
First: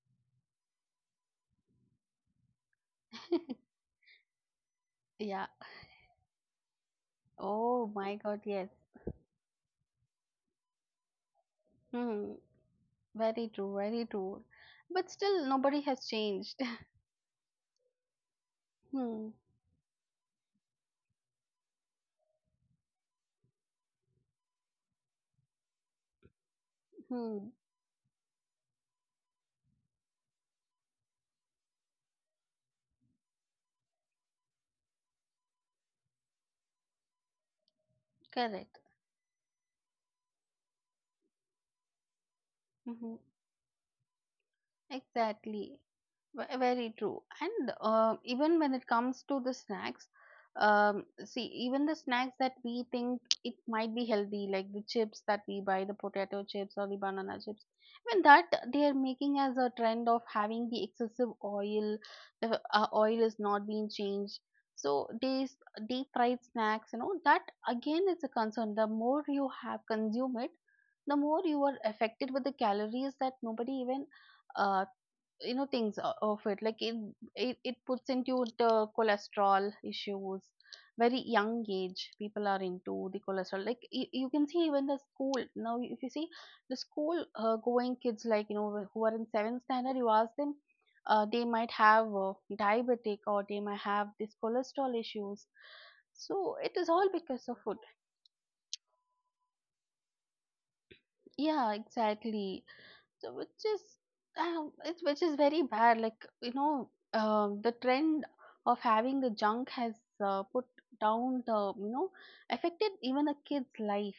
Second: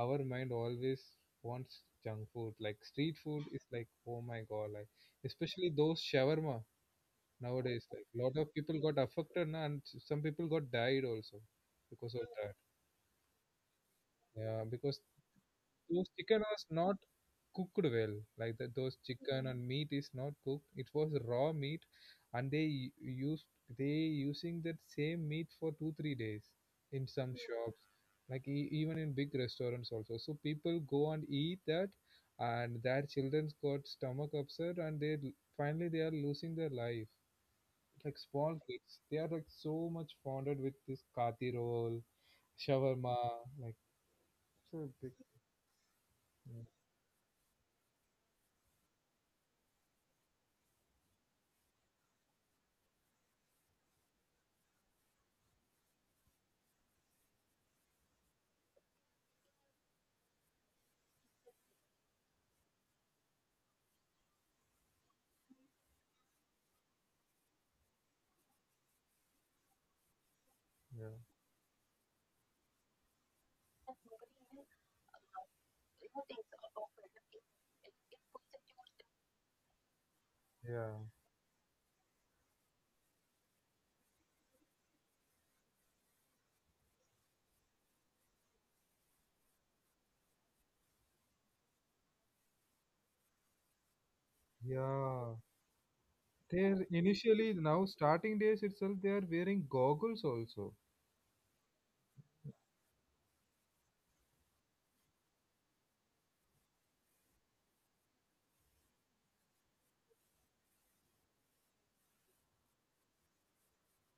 Speaker 1: our mind always wants junk food. Like street food is like, oh my god, like,
Speaker 2: Yeah.
Speaker 1: especially those shawarma nowadays.
Speaker 2: Oh
Speaker 1: Like
Speaker 2: my
Speaker 1: lot
Speaker 2: God.
Speaker 1: of
Speaker 2: Yes.
Speaker 1: people got affected, na, and some people got died also because of
Speaker 2: Hmm.
Speaker 1: that.
Speaker 2: Very true. Very true.
Speaker 1: Yeah, because
Speaker 2: But still, nobody has
Speaker 1: those chicken
Speaker 2: changed.
Speaker 1: was not cooked well. Like that, those
Speaker 2: Hmm.
Speaker 1: chicken and meat is not cooked, it was raw meat. And they u- used they using that same meat for 2 3 days in some
Speaker 2: Hmm.
Speaker 1: shops, like, even in big restaurants also. So people go and eat that, and their children's got stomach upset, and finally they are losing their life. Like small
Speaker 2: Correct.
Speaker 1: kids, they are, like, so much fondled with this kati roll,
Speaker 2: Hmm.
Speaker 1: shawarma, like so big.
Speaker 2: Exactly.
Speaker 1: Yeah,
Speaker 2: Very true. And even when it comes to the snacks, see, even the snacks that we think it might be healthy, like the chips that we buy, the potato chips or the banana chips, even that they are making as a trend of having the excessive oil. The oil is not being changed. So these deep fried snacks, you know, that again is a concern. The more you have consume it, the
Speaker 1: yeah,
Speaker 2: more you are affected with the calories, that nobody even uh, you know, of it. Like it puts into the cholesterol issues.
Speaker 1: yeah,
Speaker 2: Very young age people are into the cholesterol. Like you can see, even the school now, if you see the school going kids, like you know, who are in seventh standard, you ask them, they might have diabetic or they might have this cholesterol
Speaker 1: yeah.
Speaker 2: issues. So it
Speaker 1: They're
Speaker 2: is all because
Speaker 1: initially
Speaker 2: of food.
Speaker 1: now starting days itself they are wearing goggles also.
Speaker 2: Yeah, exactly. So which is, it's which is very bad. Like you know, the trend of having the junk has put down the, you know, affected even the kid's life.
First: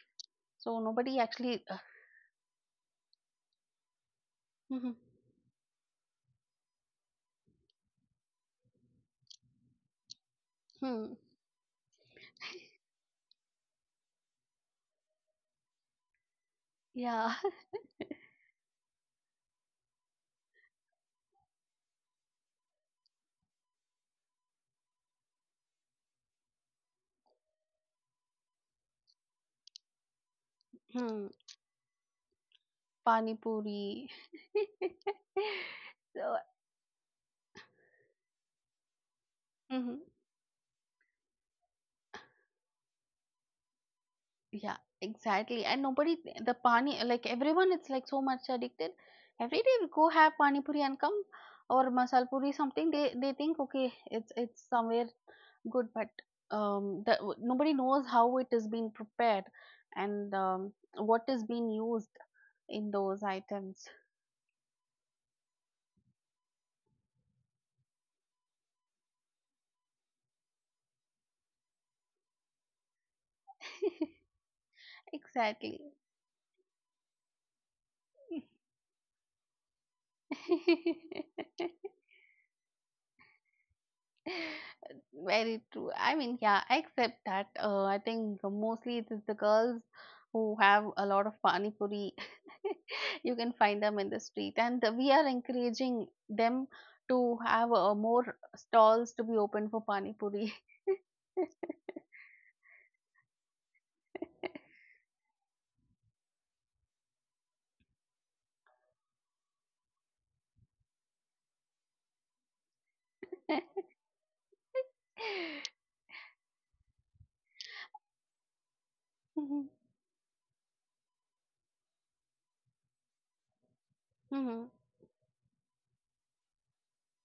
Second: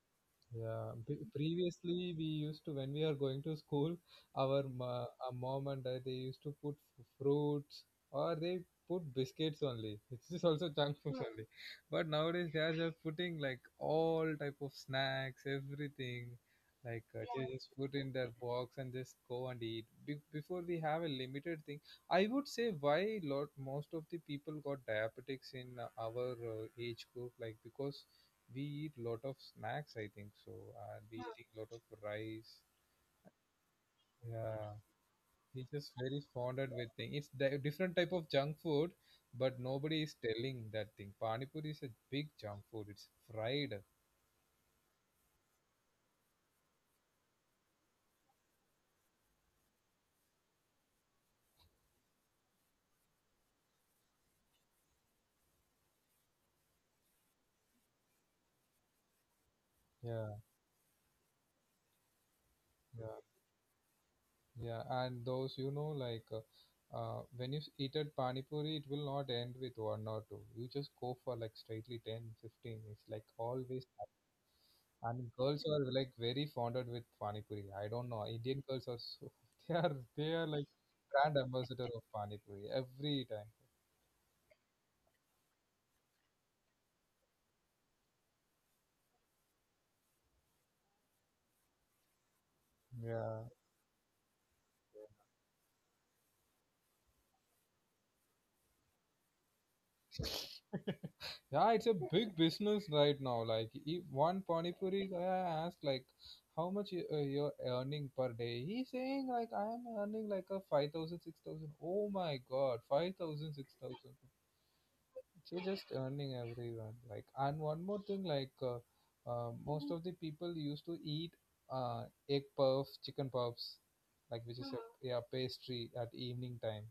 Speaker 2: So
Speaker 1: Yeah,
Speaker 2: nobody actually.
Speaker 1: previously we used to, when we are going to school, our
Speaker 2: Hmm.
Speaker 1: ma- our mom and dad they used to put fruits, or they put biscuits only. It's is also junk
Speaker 2: Hmm.
Speaker 1: foods only. But nowadays they are just putting, like, all type of snacks, everything. Like
Speaker 2: Yeah.
Speaker 1: they just put in their box and just go and eat. Before, we have a limited thing. I would say why lot most of the people got diabetics in our age group, like, because we eat lot of snacks, I think so. And we
Speaker 2: Hmm.
Speaker 1: eating lot of rice.
Speaker 2: Pani puri.
Speaker 1: Yeah, he's just very
Speaker 2: So.
Speaker 1: fonded with thing. It's different type of junk food, but
Speaker 2: Mhm.
Speaker 1: nobody is telling that thing. Pani puri is a big junk food. It's fried.
Speaker 2: Yeah, exactly. And nobody, the pani, like everyone, it's like so much addicted. Every day we go have pani puri and come, or masal puri, something. They think okay, it's somewhere good, but nobody knows how it is being prepared and
Speaker 1: Yeah,
Speaker 2: what is being used in
Speaker 1: yeah,
Speaker 2: those items.
Speaker 1: yeah. And those, you know, like. When you eat at Pani Puri, it will not end with one or two. You just go for, like, straightly 10, 15. It's like always. And girls are,
Speaker 2: Exactly.
Speaker 1: like, very fonded with Pani Puri. I don't know, Indian girls are so, they are like brand ambassador of Pani Puri every time.
Speaker 2: Very true. I mean, yeah, I accept that. I think mostly it is the girls who have a lot of pani puri. You
Speaker 1: Yeah.
Speaker 2: can find them in the street, and we are encouraging them to have more stalls to be open for pani puri.
Speaker 1: Yeah, it's a big business right now. Like, one Pani Puri guy I asked, like, how much you're earning per day. He's saying like I am earning like a 5,000, 6,000. Oh my God, five thousand, 6,000. You're just earning everyone. Like, and one more thing, like,
Speaker 2: Mhm,
Speaker 1: most of the people used to eat uh, egg puffs, chicken puffs,
Speaker 2: mhm.
Speaker 1: like which is a, yeah, pastry at evening time.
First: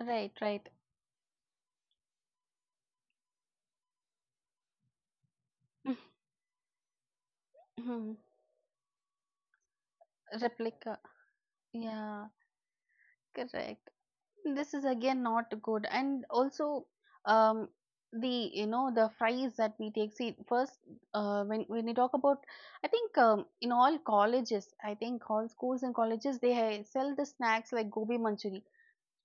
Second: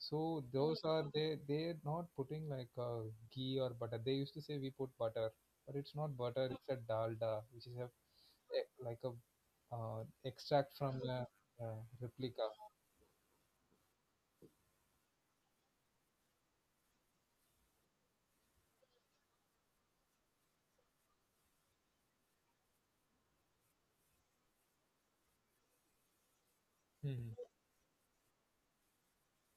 Speaker 2: Right, right.
Speaker 1: those are, they're not putting like ghee or butter. They used to say we put butter, but it's not butter. It's a dalda, which is a
Speaker 2: Mhm.
Speaker 1: e- like a extract from the
Speaker 2: Replica.
Speaker 1: replica.
Speaker 2: Yeah, correct. This is again not good, and also, um, the, you know, the fries that we take. See first, when you talk about, I think, in all colleges, I think all schools and colleges, they
Speaker 1: Mhm.
Speaker 2: sell the snacks like gobi manchuri,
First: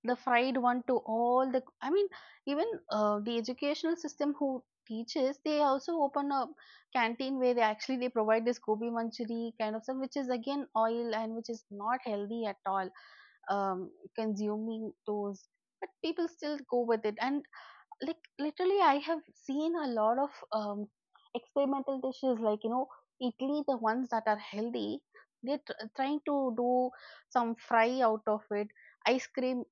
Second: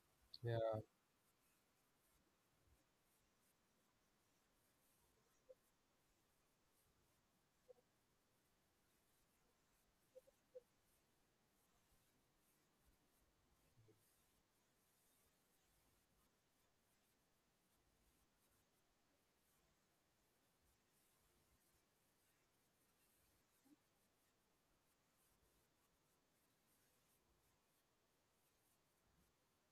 Speaker 2: the fried
Speaker 1: Yeah,
Speaker 2: one, to all the, I mean, even the educational system who teaches, they also open a canteen, where they actually they provide this gobi manchuri kind of stuff, which is again oil and which is not healthy at all, um, consuming those. But people still go with it. And like literally I have seen a lot of, experimental dishes, like you know, Italy, the ones that are healthy, they're trying to do some fry out of it, ice cream,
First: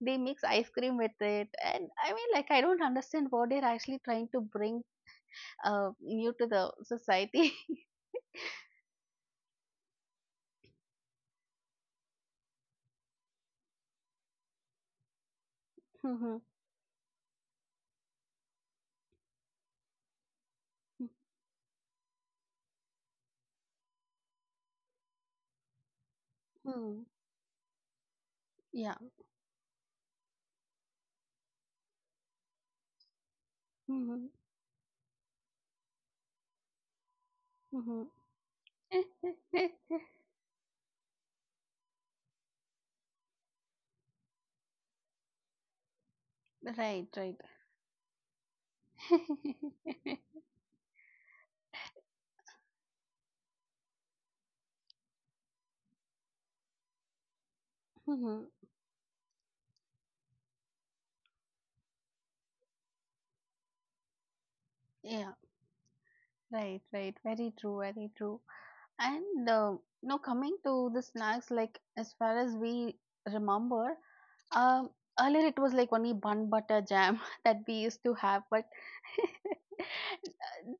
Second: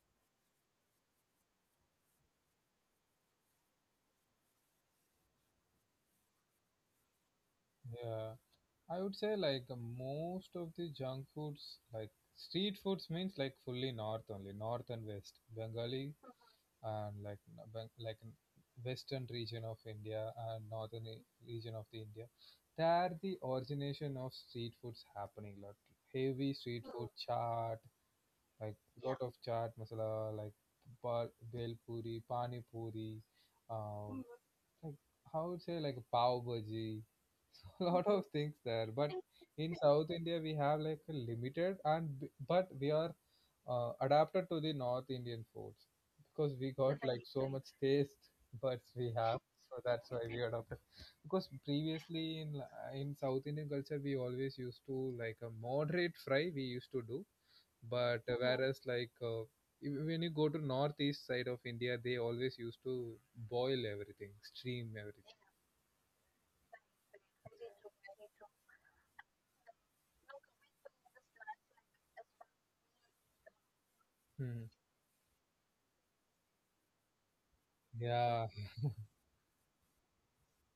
Speaker 2: they mix ice cream with it. And I mean, like, I don't understand what they're actually trying to bring new to the society.
Speaker 1: yeah. I would say like most of the junk foods, like street foods, means like fully north only, north and west, Bengali,
Speaker 2: Mhm.
Speaker 1: and western region of India and northern region of the India. There the origination of street foods happening, like heavy street
Speaker 2: Mhm.
Speaker 1: food, chaat, like,
Speaker 2: Yeah.
Speaker 1: yeah, lot of chaat masala, like, bel puri, pani puri, um,
Speaker 2: Mhm.
Speaker 1: like, how would say, like, pav bhaji, so a lot
Speaker 2: Mhm.
Speaker 1: of things there. But in South India, we have like a limited, and but we are adapted to the North Indian foods because we got
Speaker 2: Right,
Speaker 1: like
Speaker 2: right.
Speaker 1: so much taste buds we have, so that's why we adopted. Because previously in South Indian culture, we always used to, like, a moderate fry we used to do. But
Speaker 2: Mhm.
Speaker 1: whereas, like, when you go to northeast side of India, they always used to boil everything, steam
Speaker 2: Yeah,
Speaker 1: everything.
Speaker 2: right, right. Very true, very true. And now coming to the snacks, like as far as we remember,
Speaker 1: Hmm,
Speaker 2: um, earlier it was like only bun butter jam that we used to have,
Speaker 1: yeah,
Speaker 2: but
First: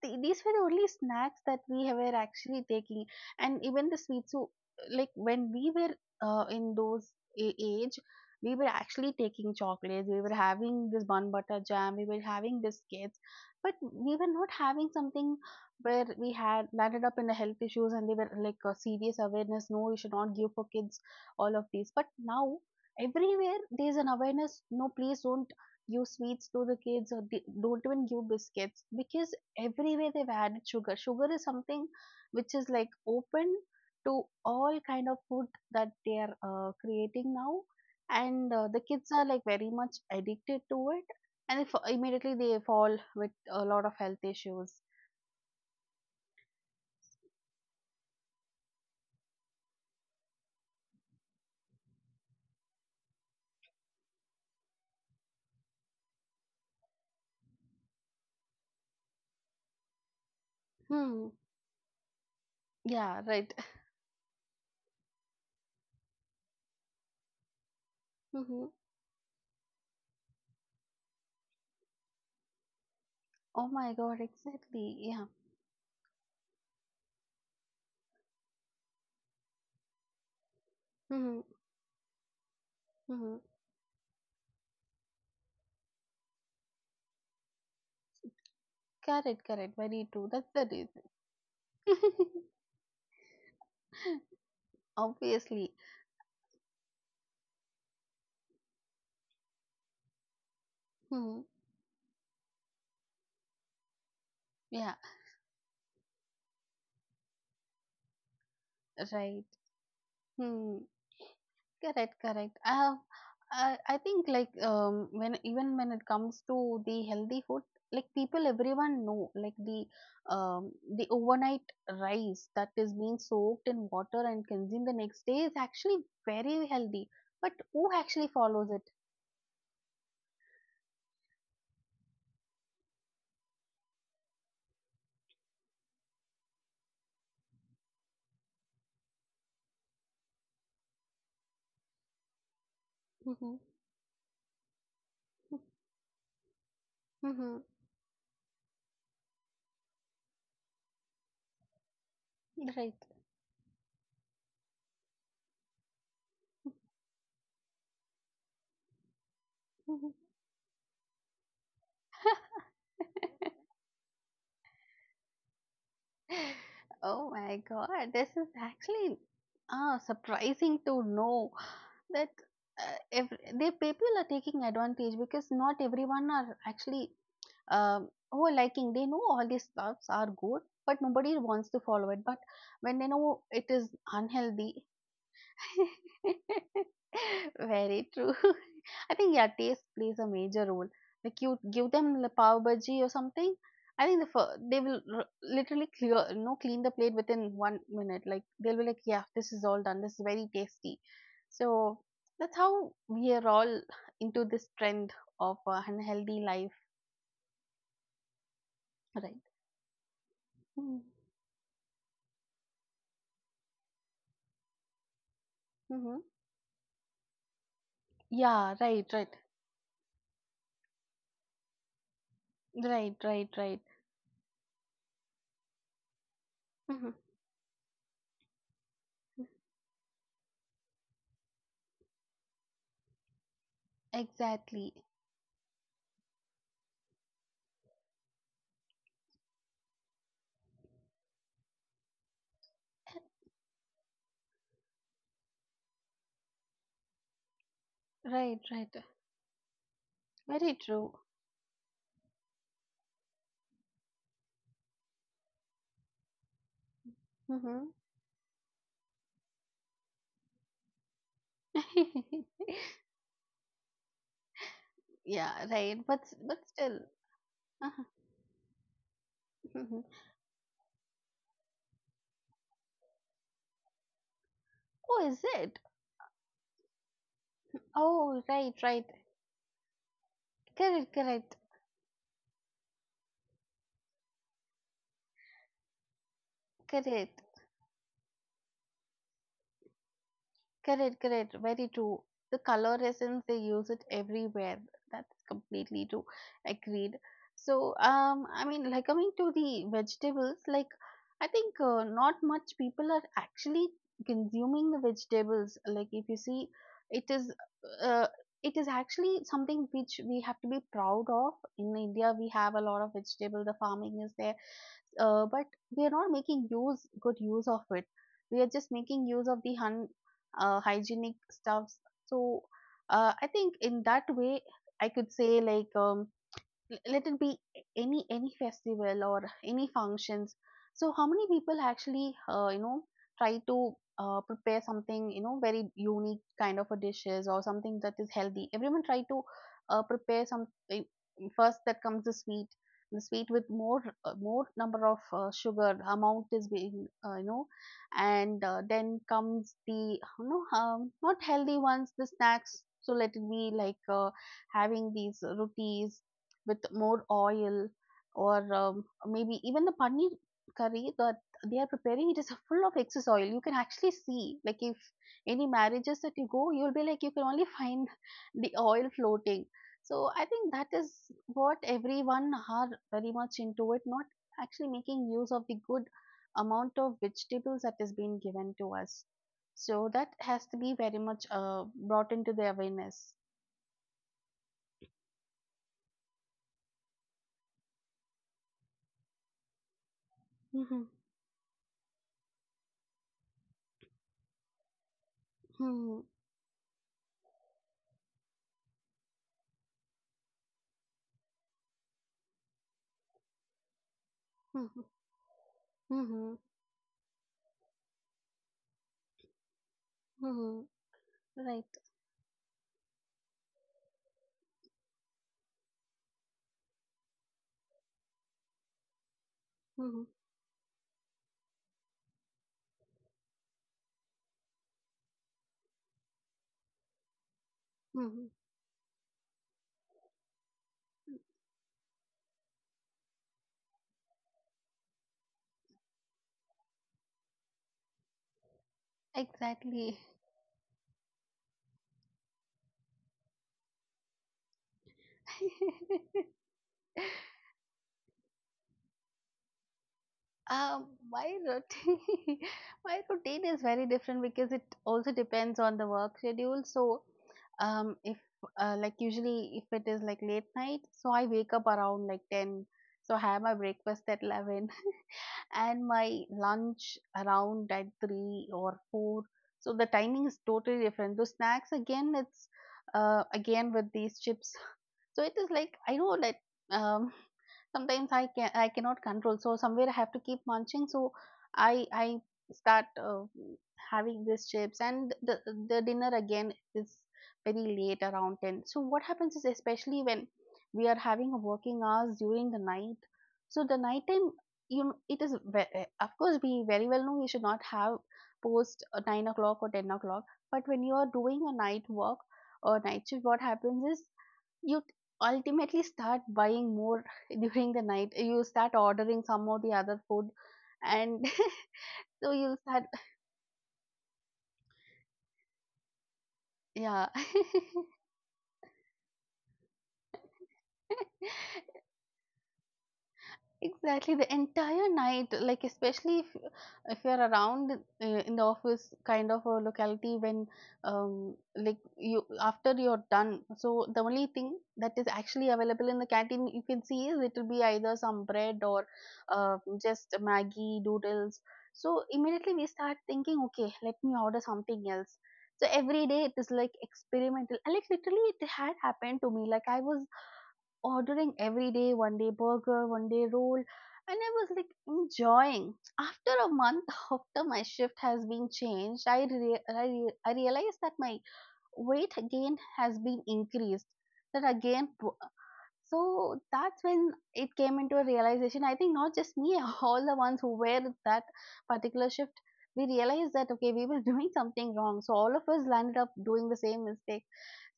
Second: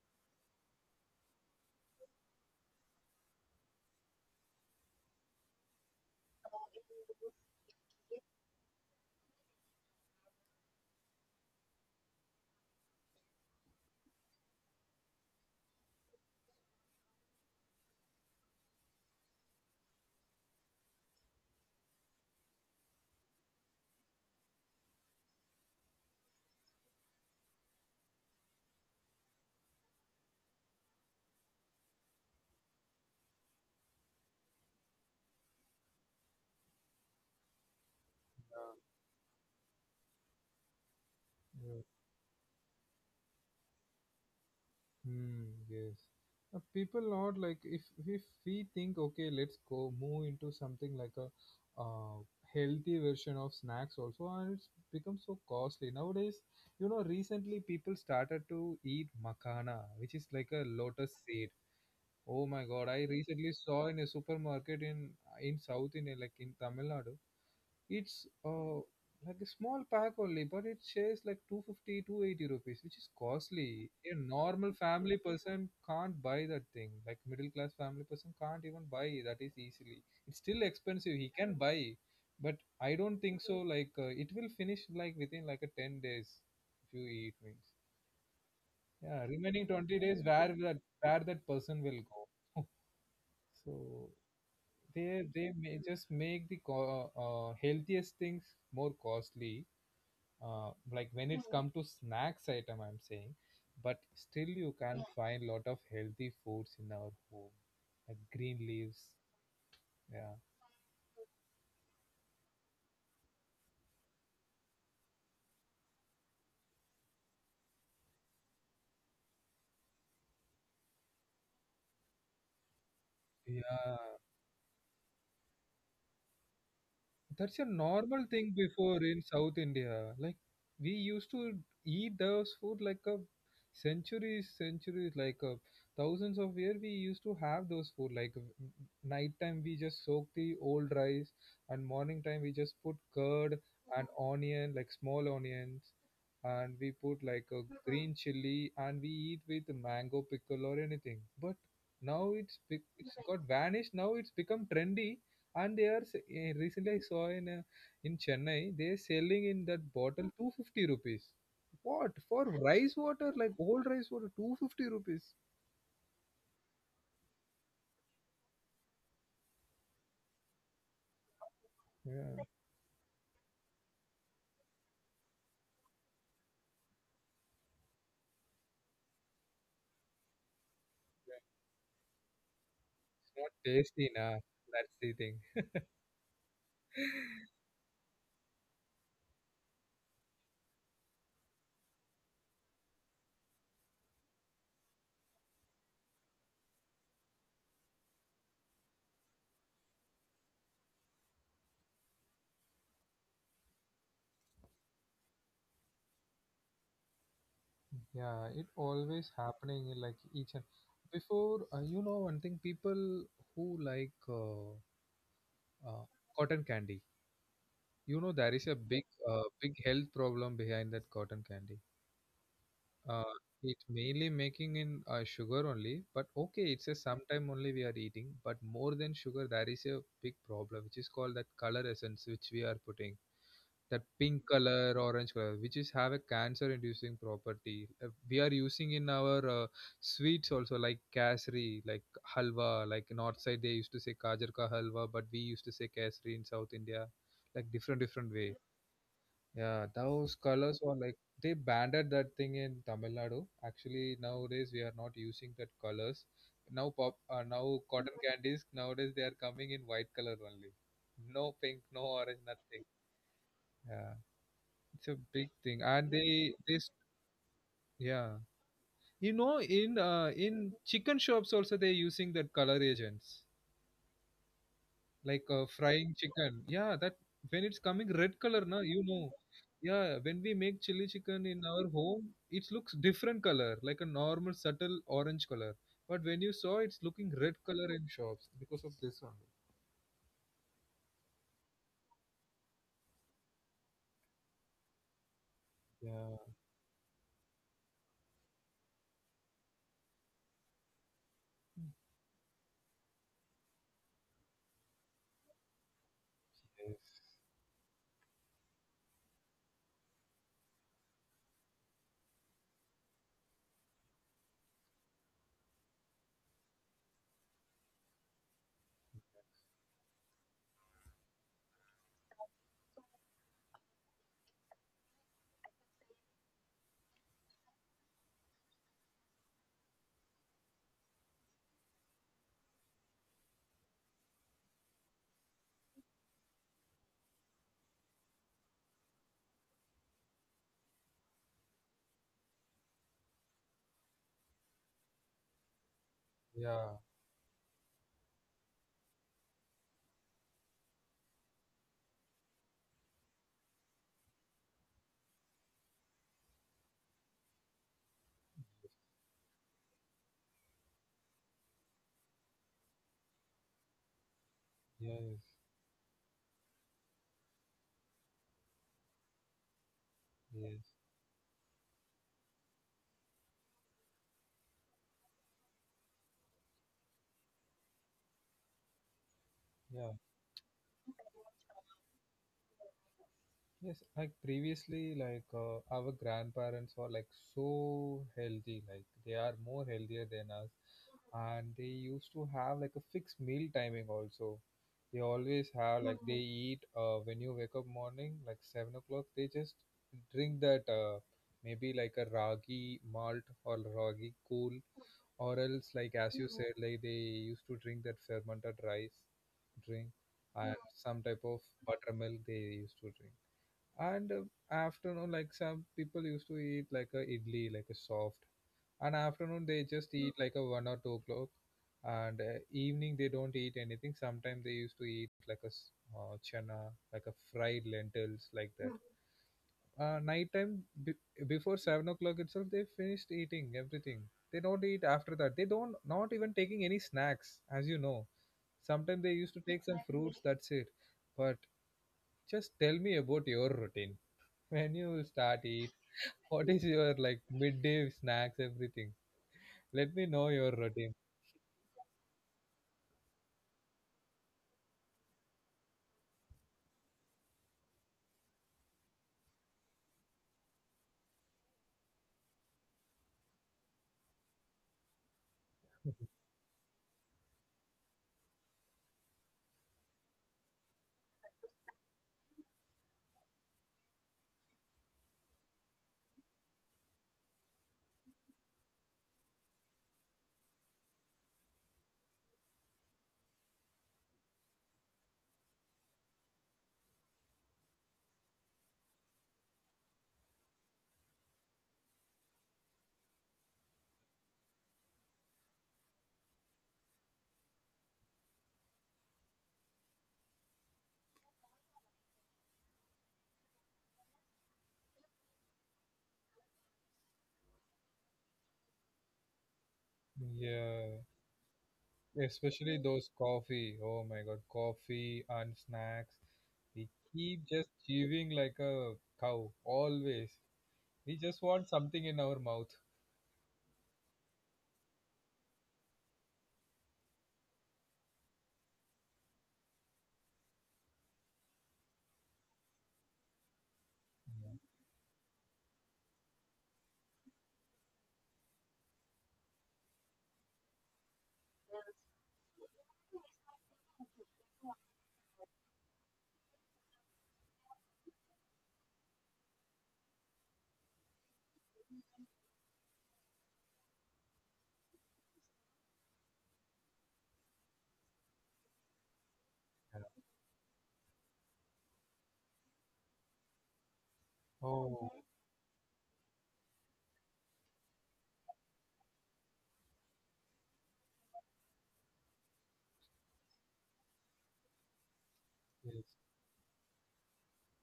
Speaker 2: these were the only snacks that we were actually taking, and even the sweets. So, like when we were in those age, we were actually taking chocolates. We were having this bun butter jam. We were having biscuits, but we were not having something where we had landed up in the health issues, and they were like a serious awareness, no, you should not give for kids all of these. But now everywhere there's an awareness, no, please don't give sweets to the kids, or don't even give biscuits, because everywhere they've added sugar. Sugar is something which is like open to all kind of food that they are creating now. And the kids are like very much addicted to it, and if,
Speaker 1: yeah.
Speaker 2: immediately they fall with a lot of health issues.
Speaker 1: Hmm, yes. People are like, if we think, okay, let's go move into something, like, a uh, healthy version of snacks also, and it's become so costly nowadays. You know, recently people started to eat makana, which is like a lotus
Speaker 2: Hmm.
Speaker 1: seed. Oh my god, I
Speaker 2: Yeah,
Speaker 1: recently
Speaker 2: right.
Speaker 1: saw in a supermarket in South India, like, in Tamil Nadu. It's
Speaker 2: Mhm.
Speaker 1: like a small pack only, but it says like 250, 280 rupees, which is
Speaker 2: Oh
Speaker 1: costly.
Speaker 2: my
Speaker 1: A
Speaker 2: God,
Speaker 1: normal
Speaker 2: exactly.
Speaker 1: family
Speaker 2: Yeah.
Speaker 1: person can't buy that thing. Like middle class family person can't even buy that is easily. It's still expensive. He
Speaker 2: Mhm.
Speaker 1: can buy, but I don't
Speaker 2: Mhm.
Speaker 1: think so. Like it will finish like within like a 10 days if you eat means. Yeah,
Speaker 2: Correct,
Speaker 1: remaining
Speaker 2: correct.
Speaker 1: 20
Speaker 2: Very
Speaker 1: days
Speaker 2: true. That's the reason.
Speaker 1: where that person will go. So they
Speaker 2: Obviously.
Speaker 1: may just make the healthiest things more costly, like when
Speaker 2: Hmm.
Speaker 1: it's come to snacks item I'm saying. But still you
Speaker 2: Yeah,
Speaker 1: can find lot of healthy foods in our home like green leaves,
Speaker 2: right.
Speaker 1: yeah.
Speaker 2: Hmm. Correct, correct. I have, I think like, um, when even when it comes to the healthy food, like people, everyone know like the, um, the overnight rice that is being soaked in
Speaker 1: Yeah,
Speaker 2: water and consumed the next day is actually very healthy. But
Speaker 1: that's a
Speaker 2: who
Speaker 1: normal
Speaker 2: actually
Speaker 1: thing
Speaker 2: follows
Speaker 1: before in South India. Like we used to eat those food like a centuries, like a thousands of years. We used to have those food. Like night time we just soak the old rice, and morning time we just put
Speaker 2: it?
Speaker 1: curd and onion, like small onions, and we put
Speaker 2: Mhm.
Speaker 1: like a green chili, and we eat with mango pickle or anything. But now
Speaker 2: Right.
Speaker 1: it's got vanished. Now it's become trendy, and they are s- eh, recently I saw in Chennai they are selling in that
Speaker 2: Mhm.
Speaker 1: bottle 250 rupees. What for? Rice water, like old rice water, 250 rupees.
Speaker 2: Oh my God, this is actually, ah, surprising to know that
Speaker 1: Yeah.
Speaker 2: if the people are taking advantage, because not everyone are actually, who are liking. They know all these stuffs are good, but nobody
Speaker 1: Yeah,
Speaker 2: wants to follow it. But when they know
Speaker 1: it's
Speaker 2: it
Speaker 1: not
Speaker 2: is
Speaker 1: tasty nah,
Speaker 2: unhealthy,
Speaker 1: that's the thing.
Speaker 2: very true. I think yeah, taste plays a major role. Like you give them the pav bhaji or something, I think the they will literally clear, you know, clean the plate within 1 minute. Like they'll be like, yeah, this is all done. This is very tasty. So that's how we are all into this trend of unhealthy life,
Speaker 1: Yeah, it always
Speaker 2: right?
Speaker 1: happening in, like each and before, you know, one thing people who like uh,
Speaker 2: Mm-hmm.
Speaker 1: cotton candy, you know there is a
Speaker 2: Yeah,
Speaker 1: big,
Speaker 2: right, right,
Speaker 1: big health problem behind that cotton candy. Uh,
Speaker 2: right, right,
Speaker 1: it's
Speaker 2: right.
Speaker 1: mainly making in sugar only, but okay, it's a
Speaker 2: Mm-hmm.
Speaker 1: sometime only we are eating, but more than sugar, there is a big problem which is called that color essence which we are putting. That pink color, orange
Speaker 2: Exactly.
Speaker 1: color, which is have a cancer-inducing property. We are using in our sweets also, like kasri, like halwa. Like north side, they used to say gajar ka halwa, but we used to say kasri in South India, like different different way.
Speaker 2: Right, right.
Speaker 1: Yeah, those colors were
Speaker 2: Very
Speaker 1: like they
Speaker 2: true.
Speaker 1: banded that thing in Tamil Nadu. Actually, nowadays we are not using that colors. Now now cotton
Speaker 2: Mm-hmm.
Speaker 1: candies nowadays they are coming in white color only. No pink, no orange, nothing. Yeah, it's a big thing,
Speaker 2: Yeah,
Speaker 1: and
Speaker 2: right.
Speaker 1: they
Speaker 2: But
Speaker 1: this
Speaker 2: but still,
Speaker 1: Yeah. You know, in chicken shops also they're using that color agents. Like
Speaker 2: oh, is
Speaker 1: frying
Speaker 2: it?
Speaker 1: chicken. Yeah, that when it's coming red color, na,
Speaker 2: Oh,
Speaker 1: you
Speaker 2: right,
Speaker 1: know.
Speaker 2: right.
Speaker 1: Yeah, when we make chili chicken
Speaker 2: Correct,
Speaker 1: in our
Speaker 2: correct,
Speaker 1: home, it looks different color, like a normal subtle orange color. But when you saw, it's looking red
Speaker 2: correct.
Speaker 1: color in shops because of this one.
Speaker 2: Correct, correct. Very true. The color essence they use it everywhere. That's
Speaker 1: Yeah,
Speaker 2: completely true. Agreed. So, I mean, like coming to the vegetables, like I think not much people are actually consuming the vegetables. Like if you see,
Speaker 1: yes,
Speaker 2: it is, uh, it is actually something which we have to be proud of. In India, we have a lot of vegetable. The farming is there, but we are not making use good use of it. We are just making use of the hygienic stuffs. So I think in that way I could say like, let it be any festival or any functions. So how many people actually try to prepare something, very unique kind of a dishes or something that is healthy. Everyone try to prepare some. First that comes the sweet. The sweet with more number of sugar amount is
Speaker 1: yeah,
Speaker 2: being, and then comes the, not healthy ones, the snacks. So let it be like, having these rotis with more oil, or maybe even the paneer curry that they are preparing. It is full of excess oil. You can actually see, like, if
Speaker 1: yes,
Speaker 2: any marriages that you go, you'll be like you can only find the oil floating. So I think that
Speaker 1: yes,
Speaker 2: is what everyone are very much into it, not actually making use of the good amount of vegetables that is being given to us. So
Speaker 1: yeah.
Speaker 2: that has to be very much brought into the awareness.
Speaker 1: Yes, like previously, like our grandparents were like so healthy, like they are more healthier than us, and they used to have like a fixed meal timing also. They always have like they eat when you wake up morning, like 7 o'clock. They just drink that maybe like a ragi malt or ragi cool, or else like as you said, like they used to drink that fermented rice drink,
Speaker 2: Mhm.
Speaker 1: and some type of
Speaker 2: Right.
Speaker 1: buttermilk they used to drink. And afternoon like some people used to eat like a idli like a soft, and afternoon they
Speaker 2: Mhm.
Speaker 1: just eat like a 1 or 2 o'clock. And evening they don't eat anything, sometimes they used to eat like a chana, like a fried
Speaker 2: Mhm.
Speaker 1: lentils like that. Uh, nighttime, before 7 o'clock itself they finished eating everything, they don't eat after that, they don't not even taking any snacks, as you know, sometimes they used to take some
Speaker 2: Exactly.
Speaker 1: fruits, that's it. But just tell me about your routine. When you will start eating? What is your like midday snacks, everything? Let me know your routine.
Speaker 2: My routine, my routine is very different because it also depends on the work schedule. So, if like usually if it is like late night, so I wake up around like 10. So I have my breakfast at 11 and my lunch around at 3 or 4. So the timing is totally different. The snacks again, it's again with these chips. So it is like I know that um sometimes I cannot control, so somewhere I have to keep munching. So I start having these chips. And the dinner again is very late around 10. So what happens is, especially when we are having a working hours during the night, so the night time, you know, it is of course we very well know we should not have post 9 o'clock or 10 o'clock. But when you are doing a night work or night shift, what happens is you t- ultimately start buying more. During the night, you start ordering some of the other food,
Speaker 1: Yeah,
Speaker 2: and so you'll
Speaker 1: especially
Speaker 2: start.
Speaker 1: those coffee. Oh my God, coffee and snacks. We
Speaker 2: Yeah.
Speaker 1: keep just chewing like a cow, always. We just want something in our mouth.
Speaker 2: Exactly, the entire night, like, especially if you're around, in the office kind of a locality, when like you, after you're done. So the only
Speaker 1: Yeah.
Speaker 2: thing that is actually available in the canteen you can see is it will be either some bread or uh, just Maggie noodles. So immediately we start thinking, okay, let me order something else. So every day it is like experimental. And like literally it had happened to me. Like I was ordering every day, one day burger, one day roll, and I was like enjoying. After a month, after my shift has been changed, I realized that my weight again has been increased. That
Speaker 1: Yeah.
Speaker 2: again,
Speaker 1: Oh,
Speaker 2: po- so that's when it came into a realization. I think not just me, all the ones who were that particular shift, we realized that okay, we were doing something wrong. So all of us
Speaker 1: yes.
Speaker 2: landed up doing the same mistake.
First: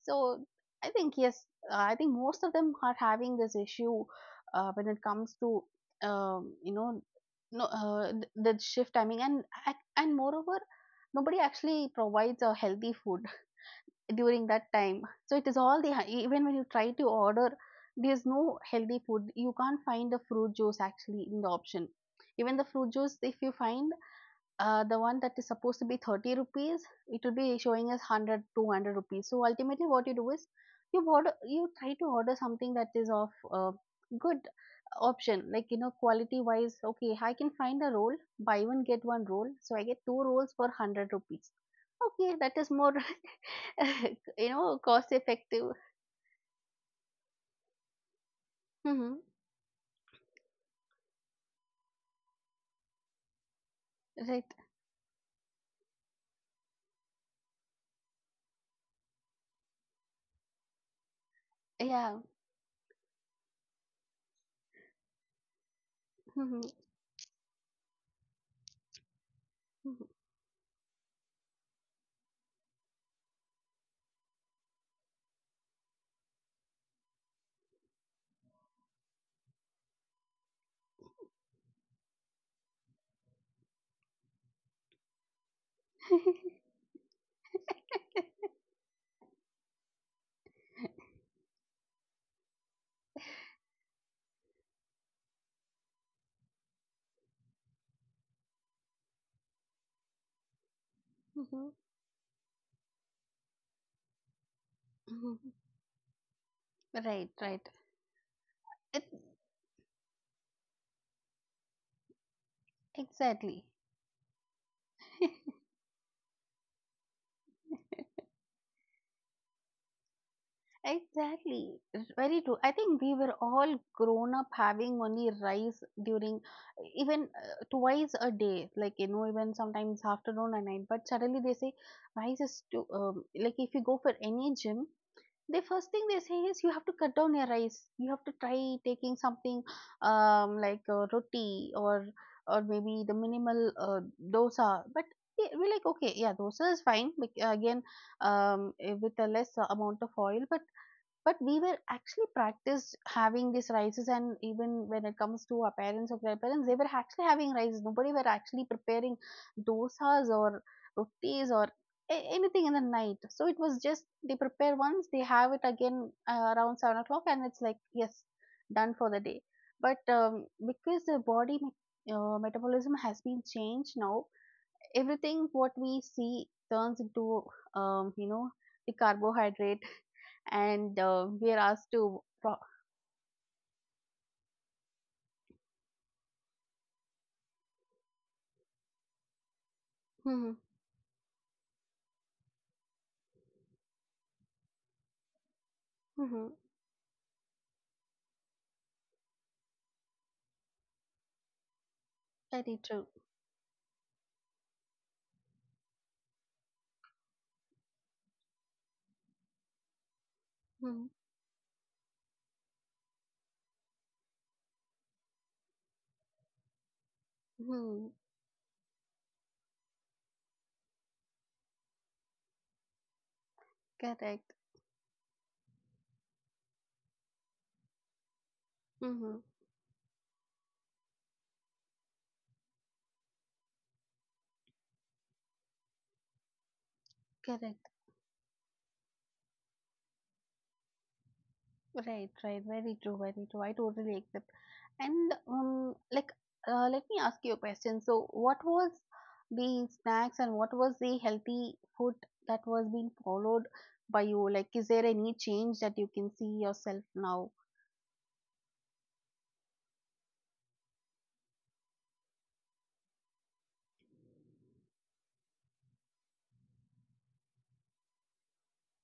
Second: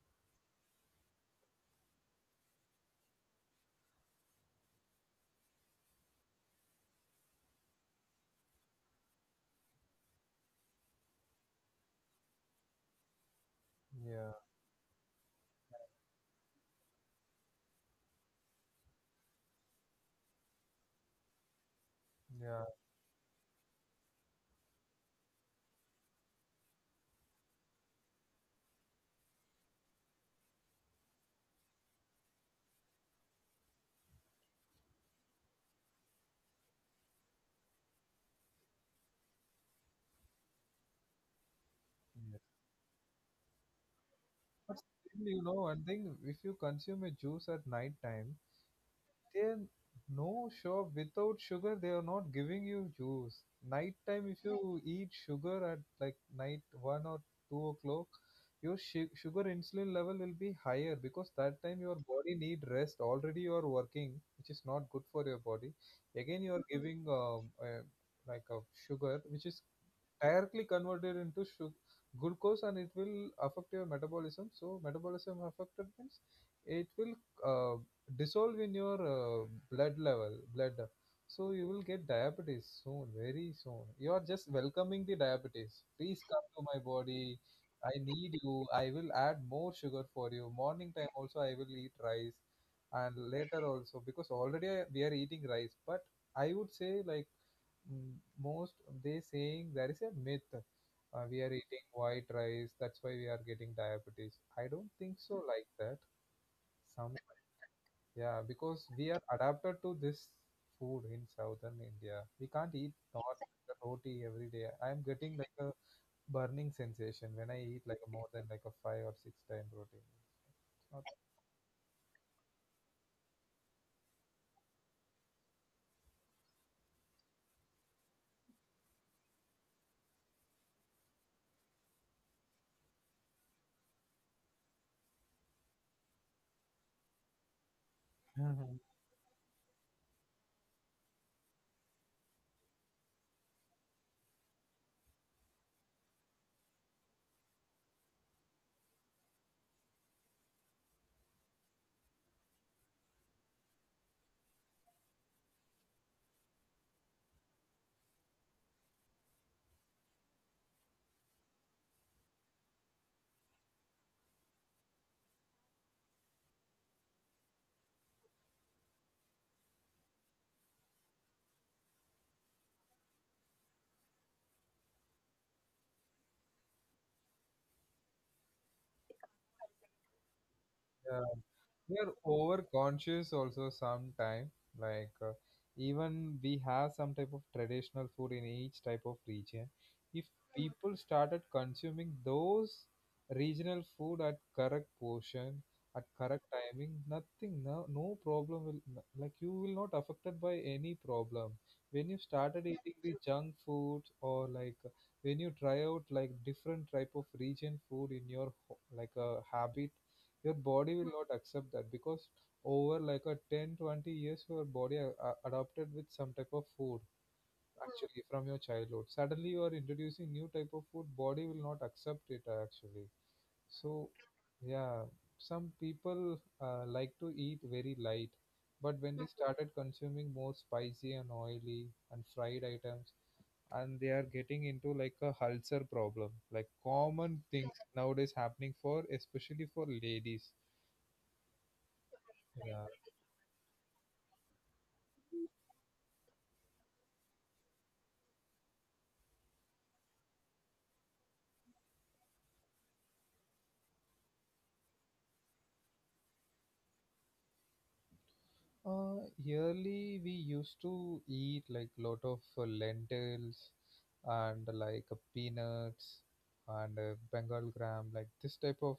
Speaker 2: So I think, yes, I think most of them are having this issue when it comes to, you know no th- the shift timing and and moreover, nobody actually provides a healthy food
Speaker 1: Yeah,
Speaker 2: during that time. So it is all the, even when you try to order, there's no healthy food. You can't find the fruit juice actually in the option. Even the
Speaker 1: yeah,
Speaker 2: fruit juice, if you find the one that is supposed to be 30 rupees, it will be showing as 100, 200 rupees. So ultimately, what you do is you order, you try to order something that is of good option, like, you know, quality wise. Okay, I can find a roll, buy one get one roll, so I get two rolls for 100 rupees. Okay,
Speaker 1: yes.
Speaker 2: that is more, you
Speaker 1: But
Speaker 2: know, cost
Speaker 1: still, you know,
Speaker 2: effective.
Speaker 1: one thing, if you consume a juice at night time,
Speaker 2: Hmm.
Speaker 1: there no shop without sugar. They are not giving you juice. Night time, if
Speaker 2: Right.
Speaker 1: you eat sugar at like night 1 or 2 o'clock, your sugar insulin level will be higher because that time your
Speaker 2: Yeah.
Speaker 1: body need rest, already you are working, which is not good for your body. Again you
Speaker 2: Hmm.
Speaker 1: are giving like a sugar which is
Speaker 2: Hmm.
Speaker 1: directly converted into sugar glucose, and it will affect your metabolism. So metabolism affected means it will, uh, dissolve in your blood level blood, so you will get diabetes soon, very soon. You are just welcoming the diabetes, please come to my body, I need you. I will add more sugar for you. Morning time also I will eat rice, and later also, because already we are eating rice. But I would say like, mm, most, they saying there is a myth. We are eating white rice, that's why we are getting diabetes. I don't think
Speaker 2: Hmm.
Speaker 1: so like that. Some,
Speaker 2: Right. Right.
Speaker 1: yeah, because
Speaker 2: It,
Speaker 1: we are adapted to this food in southern India. We can't eat north
Speaker 2: exactly.
Speaker 1: roti every day. I am getting like a burning sensation when I eat like more than like a five or six time protein. It's not.
Speaker 2: Exactly. It's very true. I think we were all grown up having only rice during, even twice a day, like, you know, even sometimes afternoon and night. But suddenly they say rice is too, like if you go for any gym, the first thing they say is you have to cut down your rice. You have to try
Speaker 1: Mhm.
Speaker 2: taking something, like roti, or maybe the minimal dosa. But we're like, okay, yeah, dosa is fine. But again, with a less amount of oil. But we were actually practiced having these rices, and even when it comes to our parents or grandparents, they were actually having rice. Nobody were actually preparing dosas or rotis or anything in the night. So it was just they prepare once, they have it again around 7 o'clock, and it's like, yes, done for the day. But because the body metabolism has been changed now, everything what we see turns into, um, you know the carbohydrate. And
Speaker 1: Yeah,
Speaker 2: we are asked to.
Speaker 1: they're overconscious also sometime. Like even we have some type of traditional food in each type of region. If
Speaker 2: Mhm,
Speaker 1: people started consuming those regional food at correct portion, at
Speaker 2: mhm,
Speaker 1: correct timing, nothing, no problem will like you will not affected by any problem. When you started
Speaker 2: very
Speaker 1: eating
Speaker 2: true.
Speaker 1: the junk food, or like when you try out like different type of region food in your like a habit, your
Speaker 2: Mhm,
Speaker 1: body will not accept that because over like a 10, 20 years your body adopted with some type of food
Speaker 2: mhm,
Speaker 1: actually from your childhood. Suddenly you are introducing new type of food, body will not accept it actually. So
Speaker 2: correct.
Speaker 1: yeah, some people like to eat very light, but when they
Speaker 2: Mhm,
Speaker 1: started consuming more spicy and oily and fried items, and they are getting into like a ulcer problem, like common things
Speaker 2: correct.
Speaker 1: nowadays happening for especially for ladies.
Speaker 2: Right, right.
Speaker 1: Yeah.
Speaker 2: Very true. Very true. I totally accept. And like, let me ask you a question. So, what was the snacks and what was the healthy food that was being followed by you? Like, is there any change that you can see yourself now?
Speaker 1: Yearly we used to eat like lot of lentils, and like peanuts, and Bengal gram, like this type of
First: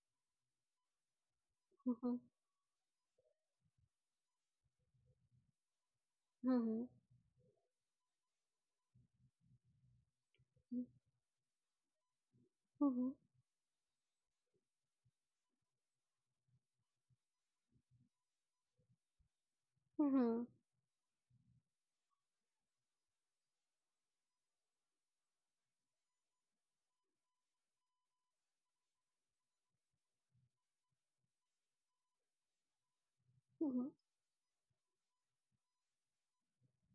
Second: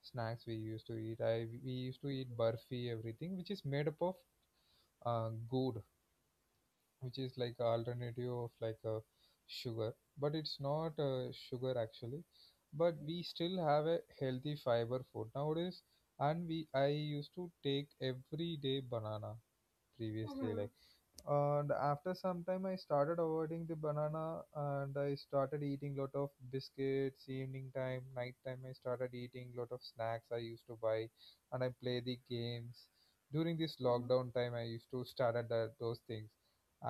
Speaker 1: snacks we used to eat. I We used to
Speaker 2: Mhm,
Speaker 1: eat burfi everything which is made up of good,
Speaker 2: mhm,
Speaker 1: which is like a alternative of like a sugar, but it's
Speaker 2: mhm,
Speaker 1: not sugar actually. But
Speaker 2: mhm,
Speaker 1: we still have a healthy fiber food nowadays, and we I used to take every day banana
Speaker 2: mhm.
Speaker 1: previously like. And after some time I started avoiding the banana, and I started eating lot of biscuits evening time, night time. I started eating lot of snacks I used to buy, and I play the games during this
Speaker 2: Mhm.
Speaker 1: lockdown time. I used to start at that, those things,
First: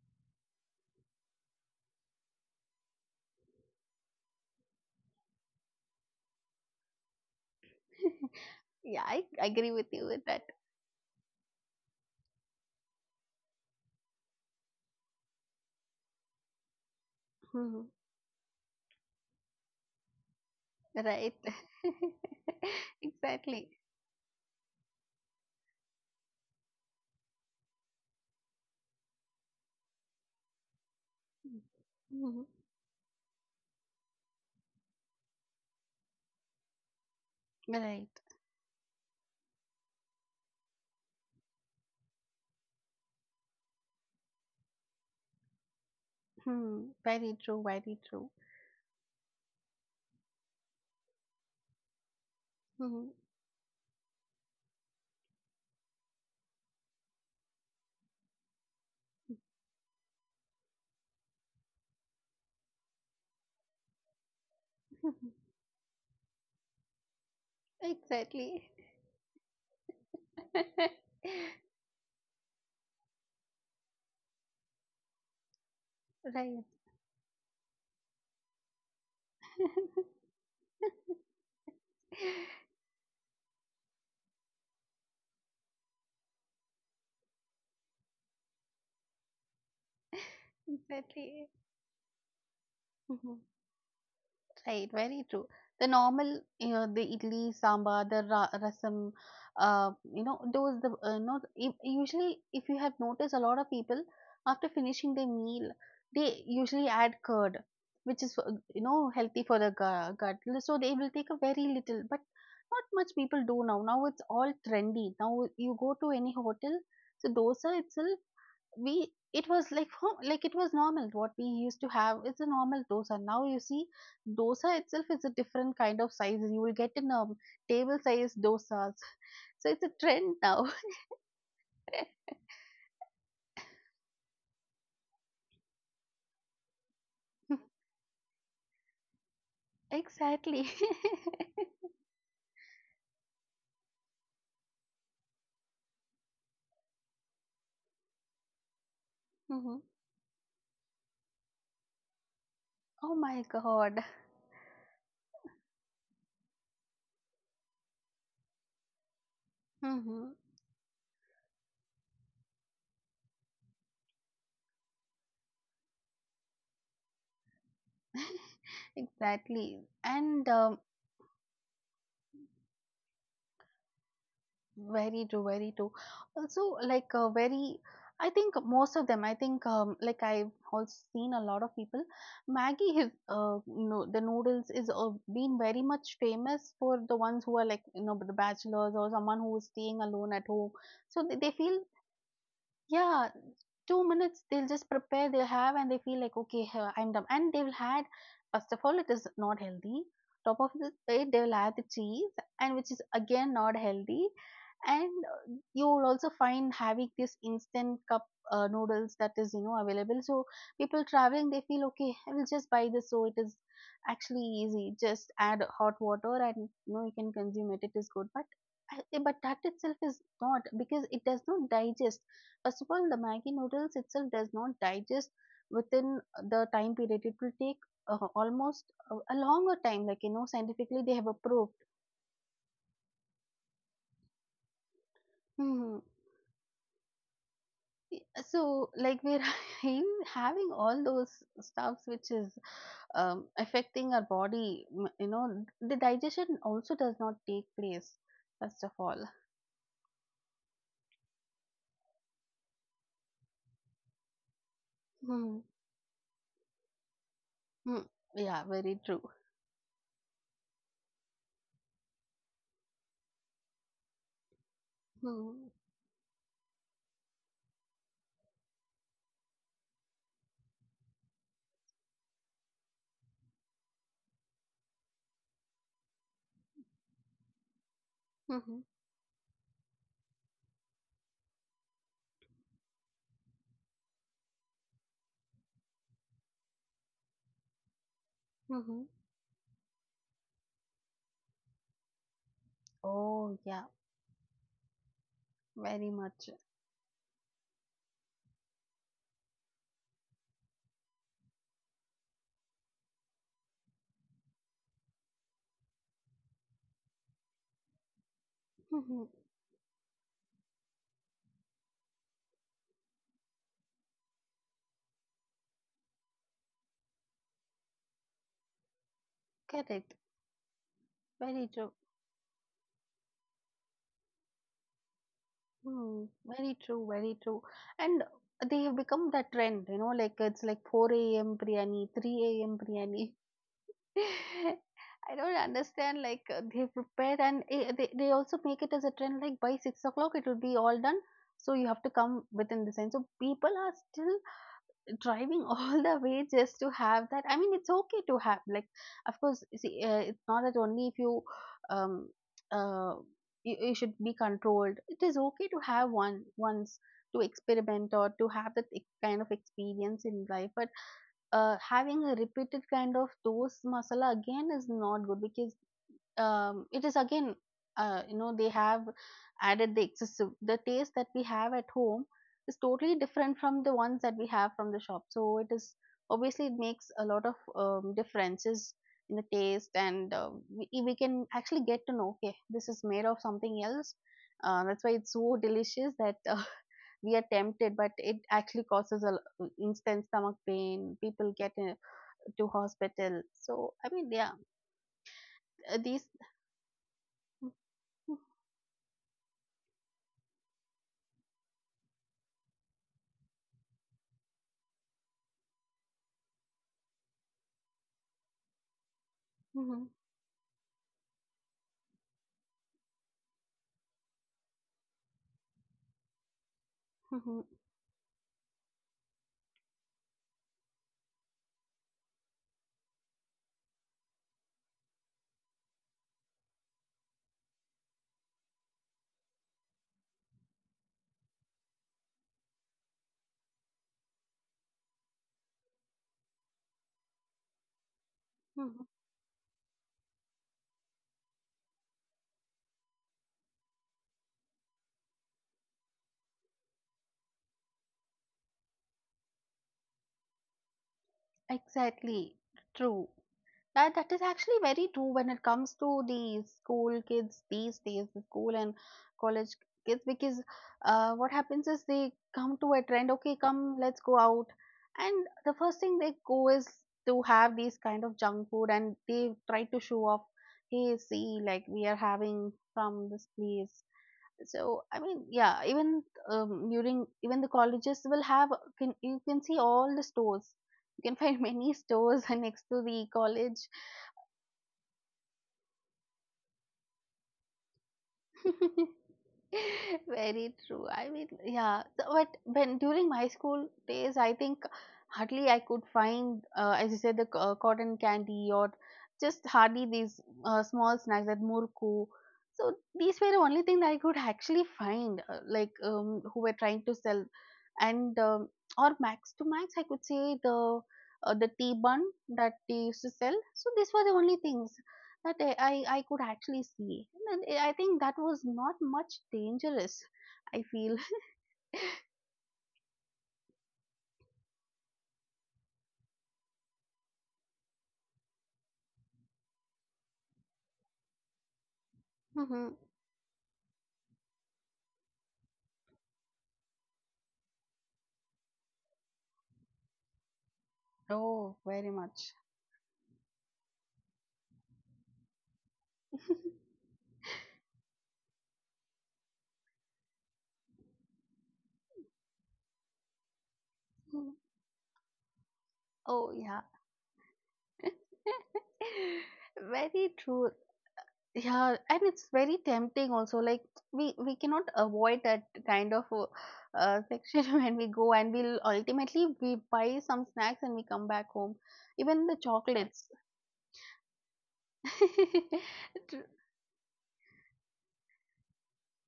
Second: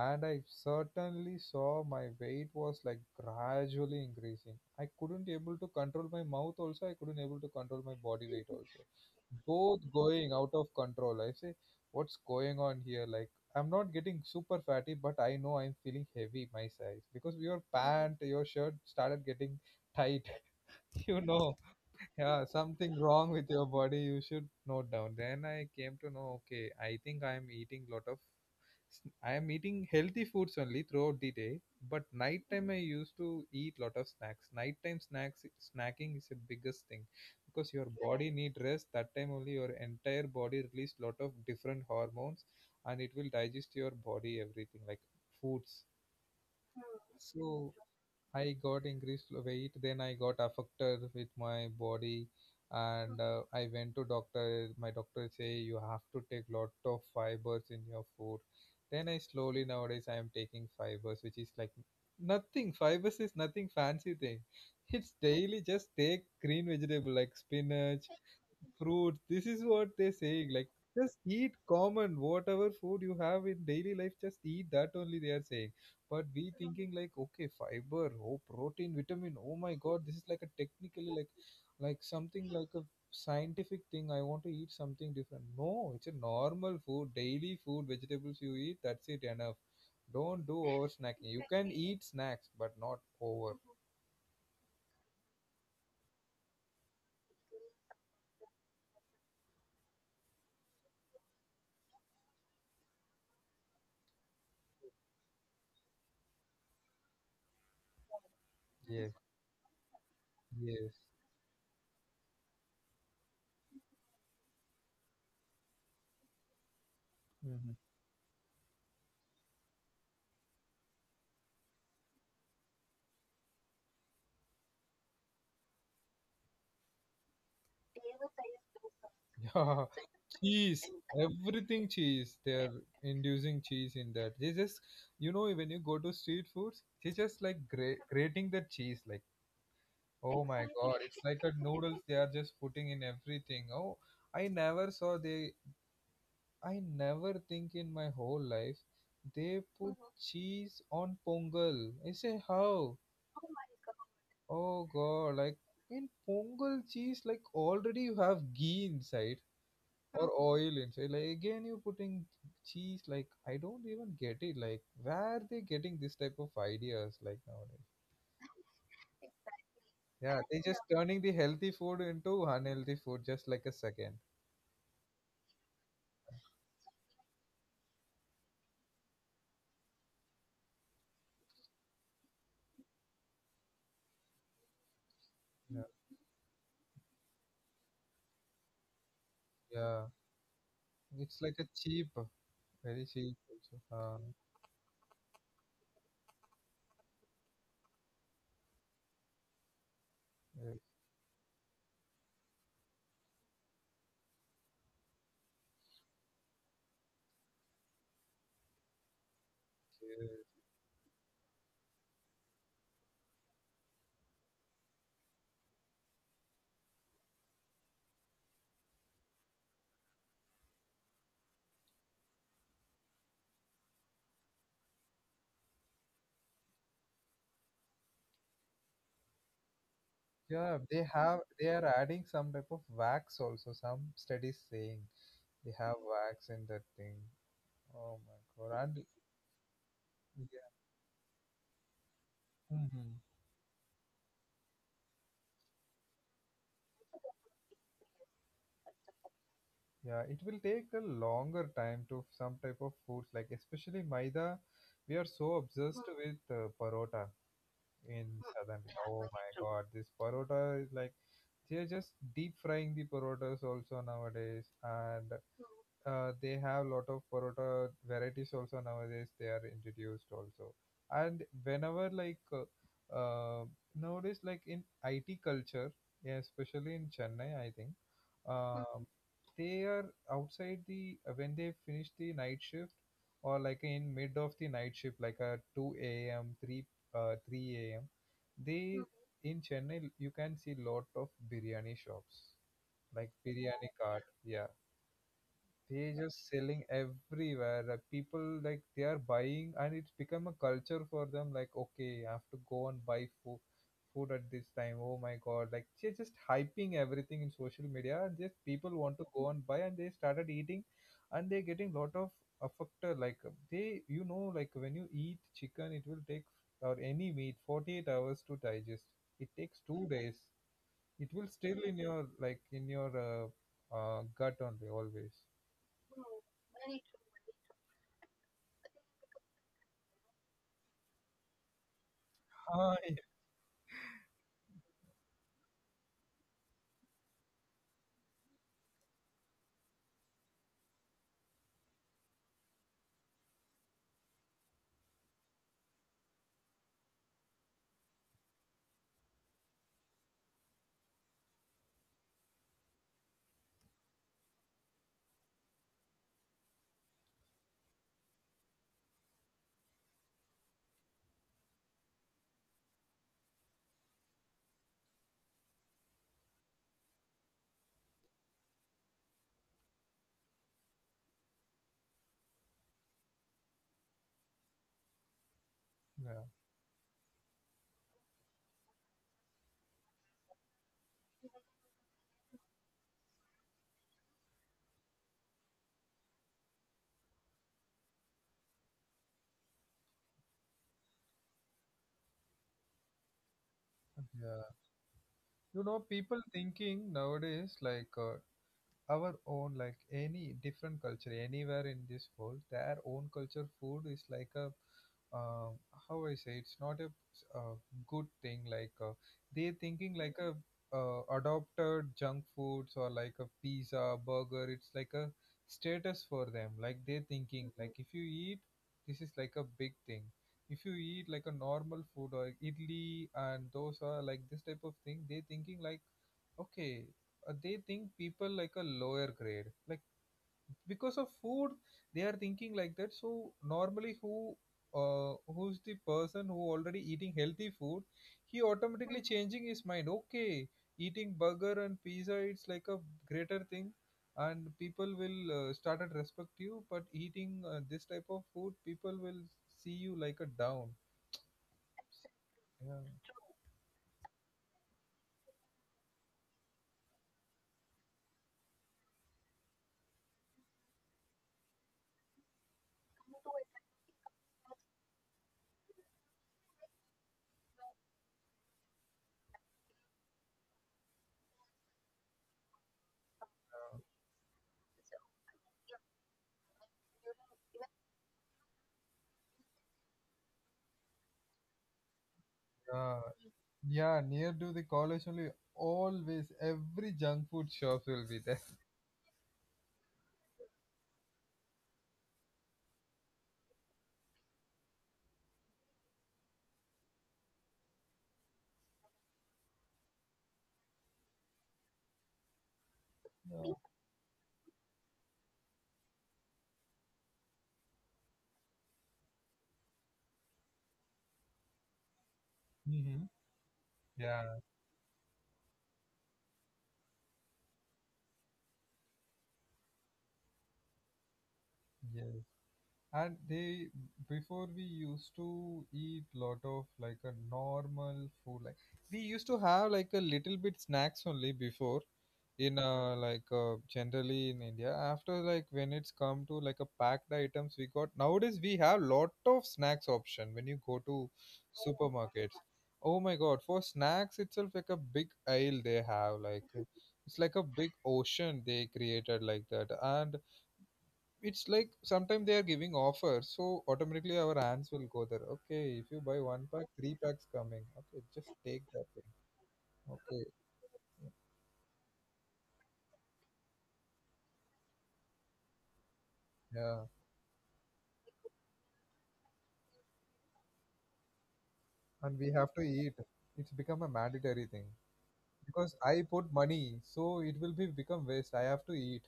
Speaker 1: and I certainly saw my weight was like gradually increasing. I couldn't able to control my mouth also, I couldn't able to control my body weight also,
Speaker 2: Yeah, I agree
Speaker 1: both
Speaker 2: with you with
Speaker 1: going
Speaker 2: that.
Speaker 1: out of control. I say what's going on here? Like I'm not getting super fatty, but I know I'm feeling heavy my size, because your
Speaker 2: Mhm.
Speaker 1: pant, your shirt started getting tight. You
Speaker 2: Right.
Speaker 1: know, yeah, something wrong with
Speaker 2: Exactly.
Speaker 1: your body, you should note down. Then I came to know, okay, I think I'm eating lot of, I am eating healthy foods only throughout the day, but
Speaker 2: Mhm.
Speaker 1: night time I used to eat lot of snacks. Nighttime snacks, snacking is the biggest thing because your
Speaker 2: Right.
Speaker 1: body need rest. That time only your entire body release lot of different hormones, and it will digest your body everything like foods.
Speaker 2: Hmm. Very true.
Speaker 1: So
Speaker 2: Very true.
Speaker 1: I got increased weight, then I got affected with my body,
Speaker 2: Mhm.
Speaker 1: and I went to doctor. My doctor say you have to take lot of fibers in your food. Then I slowly nowadays I am taking fibers, which is like nothing. Fibers is nothing fancy thing. It's daily. Just take green vegetable like spinach,
Speaker 2: Exactly.
Speaker 1: fruits. This is what they're saying. Like, just eat common, whatever food you have in daily life, just eat that only, they are saying. But we
Speaker 2: Right.
Speaker 1: thinking like, okay, fiber, oh, protein, vitamin. Oh my God, this is like a technically like something like a scientific thing. I want to eat something different. No, it's a normal food, daily food, vegetables you eat. That's it, enough. Don't do over snacking. You
Speaker 2: Exactly.
Speaker 1: can eat snacks, but not
Speaker 2: Mhm.
Speaker 1: over.
Speaker 2: Right, very true. The normal, you know, the idli, sambar, the rasam, those the not if, usually if you have noticed, a lot of people after finishing their meal, they usually add curd, which is
Speaker 1: Yes,
Speaker 2: healthy for the gut. So they
Speaker 1: yes.
Speaker 2: will take a very little, but not much people do now. Now it's all trendy. Now you go to any hotel, so dosa itself, we it was like home, like it was normal what we used to have. It's a normal dosa. Now you see, dosa itself is a different kind of size. You will get in, table size dosas. So it's a trend now.
Speaker 1: Cheese, everything cheese, they are inducing cheese in that. They just, you know, when you go to street foods they just like grating the cheese like, oh my
Speaker 2: Exactly.
Speaker 1: god, it's like a noodles, they are just putting in everything. Oh, I never saw they, I never think in my whole life they
Speaker 2: Hmm.
Speaker 1: put cheese on pongal. I say how?
Speaker 2: Oh my god.
Speaker 1: Oh god, like in pongal cheese, like already you have ghee inside
Speaker 2: Hmm.
Speaker 1: or oil inside, like again you putting cheese. Like, I don't even get it, like where are they getting this type of ideas like nowadays?
Speaker 2: Exactly.
Speaker 1: Yeah,
Speaker 2: And
Speaker 1: they just turning the healthy food into unhealthy food just like a second.
Speaker 2: very true, very true. Also, like I think most of them. I think, like, I've also seen a lot of people. Maggie is no, The noodles is been very
Speaker 1: Yeah,
Speaker 2: much famous for the ones who are, like, you know, the bachelors or someone who is staying
Speaker 1: yeah,
Speaker 2: alone at home. So they,
Speaker 1: it's
Speaker 2: they
Speaker 1: like a
Speaker 2: feel.
Speaker 1: cheap, very
Speaker 2: Yeah,
Speaker 1: cheap also.
Speaker 2: 2 minutes they'll just prepare, they'll have, and they feel like, "Okay, huh, I'm done." And they'll add, first of all, it is not healthy. Top of
Speaker 1: Okay.
Speaker 2: the plate, they'll add the cheese, and which is again not healthy. And you'll also find having this instant cup noodles that is, you know, available. So people traveling, they feel, "Okay, I will just buy this." So it is actually easy. Just add hot water and, you know, you can consume it. It is good. But that itself is not, because it does not digest. First of all, the Maggi noodles itself does not digest within the time period. It will take almost a longer time, like, you know,
Speaker 1: Yeah,
Speaker 2: scientifically
Speaker 1: they
Speaker 2: they have
Speaker 1: have, they
Speaker 2: approved.
Speaker 1: are adding some type of wax also, some studies saying they have
Speaker 2: Hmm.
Speaker 1: wax in that thing. Oh my god.
Speaker 2: So,
Speaker 1: And
Speaker 2: like we're
Speaker 1: yeah.
Speaker 2: having all those stuffs which is,
Speaker 1: Mhm.
Speaker 2: affecting our body, you know, the digestion also does not take place, first of all.
Speaker 1: Yeah, it will take a longer time to some type of foods, like especially maida. We are so
Speaker 2: Hmm.
Speaker 1: obsessed with parota
Speaker 2: Hmm.
Speaker 1: in
Speaker 2: Yeah,
Speaker 1: southern.
Speaker 2: very true.
Speaker 1: Oh my God, this parota is like, they are just deep frying the parotas also nowadays, and
Speaker 2: Hmm.
Speaker 1: they have lot of parota varieties also nowadays. They are introduced also, and whenever like nowadays like in IT culture, yeah, especially in Chennai, I think
Speaker 2: Hmm.
Speaker 1: um, they are outside the when they finish the night shift or like in mid of the night shift, like a 2 a.m., 3 3 a.m. They,
Speaker 2: Hmm.
Speaker 1: in Chennai you can see lot of biryani shops, like
Speaker 2: Oh,
Speaker 1: biryani
Speaker 2: yeah,
Speaker 1: cart. Yeah, they
Speaker 2: very
Speaker 1: just
Speaker 2: much.
Speaker 1: selling everywhere, like people like they are buying and it's become a culture for them, like okay, I have to go and buy food at this time. Oh my god, like they're just hyping everything in social media and just people want to
Speaker 2: Hmm.
Speaker 1: go and buy and they started eating and they're getting lot of affected. Like they, you know, like when you eat chicken it will take, or any meat, 48 hours to digest. It takes two
Speaker 2: Correct.
Speaker 1: days It will
Speaker 2: Very
Speaker 1: still in
Speaker 2: true.
Speaker 1: your, like in your gut only always.
Speaker 2: Hmm. Very true, very true. And they have become that trend, you know, like it's like 4 a.m. biryani, 3 a.m.
Speaker 1: Ah,
Speaker 2: biryani. I don't understand. Like they prepare and they also make it as a trend, like by 6 o'clock it will be all done. So you have to come within this time. So people are still driving all the way just to have that. I mean, it's okay to have, like, of course, see, it's not that only if you um uh should be controlled. It is okay to have one once to experiment or to have that kind of experience in life, but having a repeated kind of those masala again is not good because it is again, they have added the excessive, the taste that we have at home is totally different from the ones that we have from the shop. So it is
Speaker 1: yeah,
Speaker 2: obviously, it makes a lot of differences in the taste, and we can actually get to know, okay, this is made of something else. That's why it's so delicious, that we are tempted, but it actually causes instant stomach pain. People get to hospital. So, I mean, yeah.
Speaker 1: yeah. You know,
Speaker 2: These
Speaker 1: people thinking nowadays like our own, like any different culture anywhere in this world, their own culture food is like a uh, how I say, it's not a, uh, good thing. Like they
Speaker 2: Mhm,
Speaker 1: thinking like a adopted junk foods, or like a pizza burger, it's like a status for them. Like they
Speaker 2: mhm,
Speaker 1: thinking like if you eat this, is like a big thing. If you eat like a normal food or idli and those are like this type of thing, they thinking like okay, they think people like a lower grade, like because of food they are thinking like that. So normally who, who's the person who already eating healthy food, he
Speaker 2: mhm.
Speaker 1: automatically changing his mind, okay, eating burger and pizza it's like a greater thing, and people will start to respect you, but eating this type of food people will see you like a down.
Speaker 2: Exactly. True.
Speaker 1: Yeah,
Speaker 2: That is actually very true when it comes to the school kids these days, the school and college kids, because what happens is they come to a trend. Okay, come, let's go out. And the first thing they go is to have these kind of junk food, and they try to show off, hey, see, like, we are having from this place. So, I mean, yeah. Even during, even the colleges will have, can, you can see all the stores. You can find many stores next to
Speaker 1: yeah.
Speaker 2: the college.
Speaker 1: Yeah, near to the college only, always every junk food shops will be there.
Speaker 2: Very true. I mean, yeah. So, but when during my school days, I think hardly I could find, as you said, the cotton candy, or just hardly these small snacks, that murku. So these were the
Speaker 1: Yeah.
Speaker 2: only thing that I could actually find, like, who were trying to sell, and or max to max I could say the, tea bun that they used
Speaker 1: Hmm.
Speaker 2: to sell. So these were the only
Speaker 1: Yeah.
Speaker 2: things that I could actually see. And I think that was not much dangerous, I feel.
Speaker 1: Yes. And they, before, we used to eat lot of like a normal food, like we used to have like a little bit snacks only before, in
Speaker 2: Mhm.
Speaker 1: like generally in india. After like when it's come to like a packed items we got nowadays, we have lot of snacks option when you go to
Speaker 2: Oh, very much.
Speaker 1: supermarkets. Oh my god, for snacks itself like a big aisle they have, like it's like a big ocean they created like that. And it's like sometimes they are giving offers, so automatically
Speaker 2: Mm.
Speaker 1: our hands will go there, okay, if you buy
Speaker 2: Oh,
Speaker 1: one
Speaker 2: yeah.
Speaker 1: pack three packs coming, okay just take that thing.
Speaker 2: Very
Speaker 1: Okay,
Speaker 2: true. Yeah, and it's very tempting also. Like, we cannot avoid that kind of
Speaker 1: yeah,
Speaker 2: section when we go, and we'll ultimately we buy some snacks and we come back home.
Speaker 1: and
Speaker 2: Even
Speaker 1: we
Speaker 2: the
Speaker 1: have to eat,
Speaker 2: chocolates.
Speaker 1: it's become a mandatory thing, because I
Speaker 2: True.
Speaker 1: put money so it will be become waste, I have to eat.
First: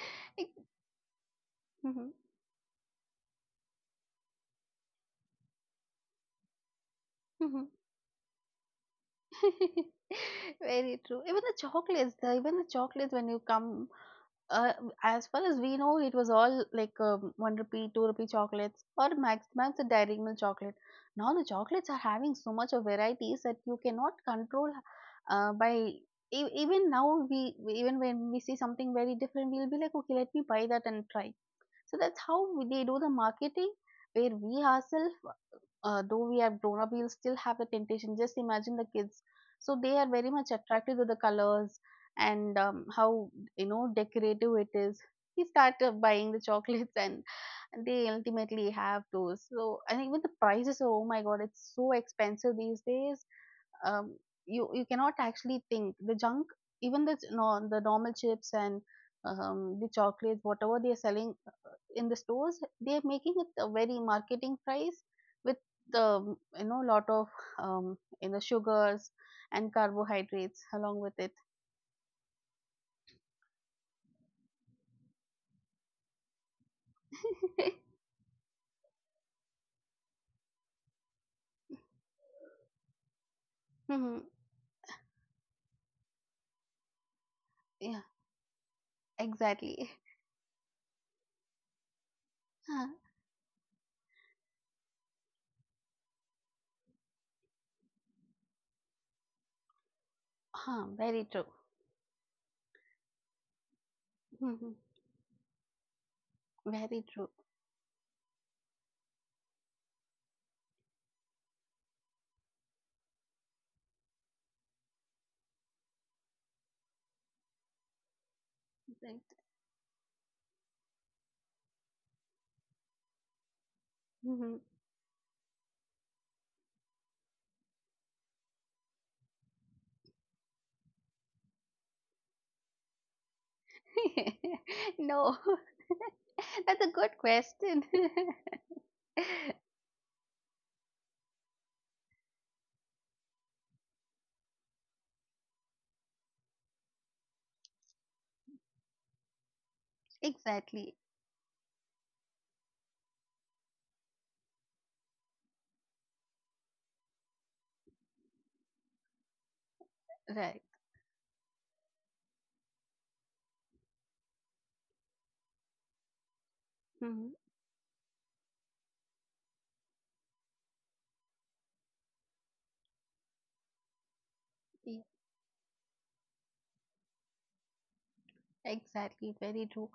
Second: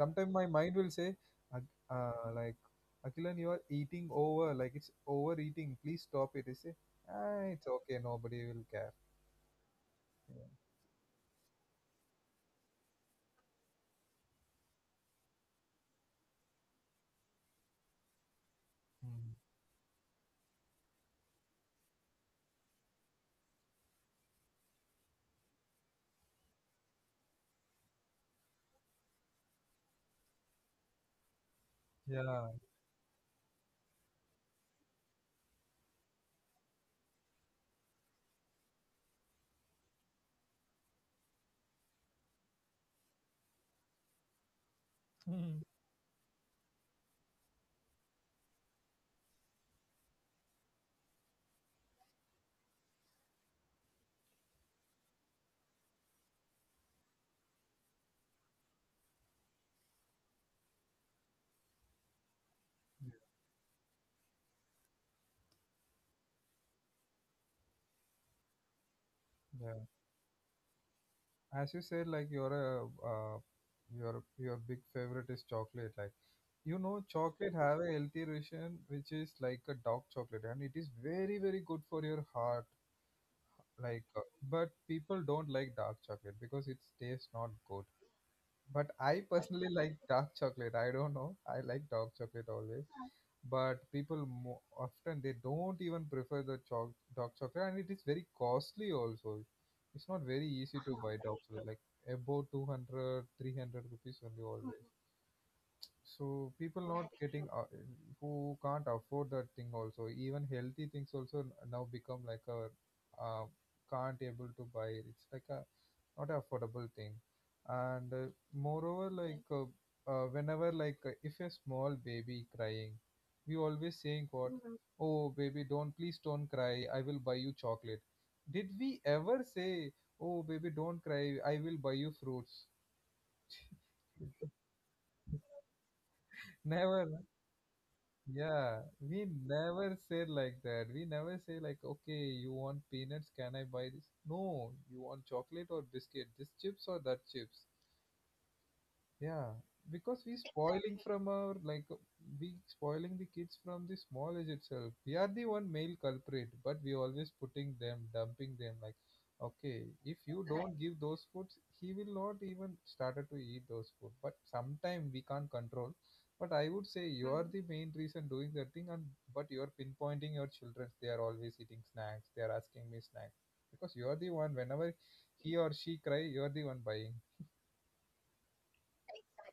Speaker 1: Sometimes my mind will say,
Speaker 2: Mhm.
Speaker 1: like akilan, you are eating over, like it's overeating, please stop it." I say, ah, it's
Speaker 2: Mhm.
Speaker 1: okay, nobody will care. Yeah.
Speaker 2: Very true. Even the chocolates, the chocolates, when you come, uh, as far as we know, it was all like, ₹1, ₹2 chocolates, or
Speaker 1: Mhm.
Speaker 2: max max a dairy milk chocolate. Now the chocolates are having so much of varieties that you cannot control. Even now, even when we see something very different, we'll be like, okay, let me buy that and try. So that's how
Speaker 1: Yeah.
Speaker 2: they do the marketing, where we ourselves, though we have grown up, we'll still have the temptation. Just imagine the kids. So they are very much attracted to the colors, and how, you know, decorative it is. We
Speaker 1: Mhm.
Speaker 2: start buying the chocolates, and they ultimately have those. So I think, with the prices, oh my god, it's so expensive these days. Um, you cannot actually think the junk, even the, no, the normal chips and the chocolates, whatever they are selling in the stores, they're making it a very marketing price with the, you know, lot of sugars and
Speaker 1: Yeah.
Speaker 2: carbohydrates along with it.
Speaker 1: As you said, like your are, uh, your big favorite is chocolate. Like, you know, chocolate have a healthy version which is like a dark chocolate, and it is very very good for your heart. Like
Speaker 2: Hmm.
Speaker 1: but people don't like dark chocolate because it tastes not good.
Speaker 2: Yeah,
Speaker 1: But I personally
Speaker 2: exactly.
Speaker 1: like dark chocolate, I don't know, I like dark chocolate always.
Speaker 2: Huh.
Speaker 1: But people often they don't even prefer the chalk dark chocolate, and it is very costly also. It's not very easy
Speaker 2: Huh,
Speaker 1: to buy
Speaker 2: very
Speaker 1: dark
Speaker 2: true.
Speaker 1: chocolate, like above 200, 300 rupees only
Speaker 2: Hmm.
Speaker 1: always. So people
Speaker 2: Very
Speaker 1: not
Speaker 2: true.
Speaker 1: getting who can't afford that thing also, even healthy things also now become like a uh, can't able to buy, it's like a not an affordable thing. And moreover
Speaker 2: Right.
Speaker 1: like whenever like if a small baby crying, we always saying
Speaker 2: Hmm.
Speaker 1: what? Oh baby, don't, please don't cry, I will buy you chocolate. Did we ever say, oh baby don't cry, I will buy you fruits?
Speaker 2: No. That's a good
Speaker 1: Never.
Speaker 2: question.
Speaker 1: Yeah, we never said like that, we never say like, okay, you want peanuts, can I buy this? No, you want chocolate or biscuit, this chips or that chips? Yeah, because we
Speaker 2: Exactly.
Speaker 1: spoiling from our like, we spoiling the kids from the small age itself. We are the one male culprit, but we always putting them, dumping them. Like, okay, if you
Speaker 2: Right.
Speaker 1: don't give those foods, he will not even started to eat those food. But sometime we can't control. But I would say
Speaker 2: Hmm.
Speaker 1: you are the main reason doing that thing, and but you are pinpointing your children. They are always eating snacks, they are asking me snacks, because you are the one. Whenever he or she cry, you are the one buying.
Speaker 2: Exactly, very true.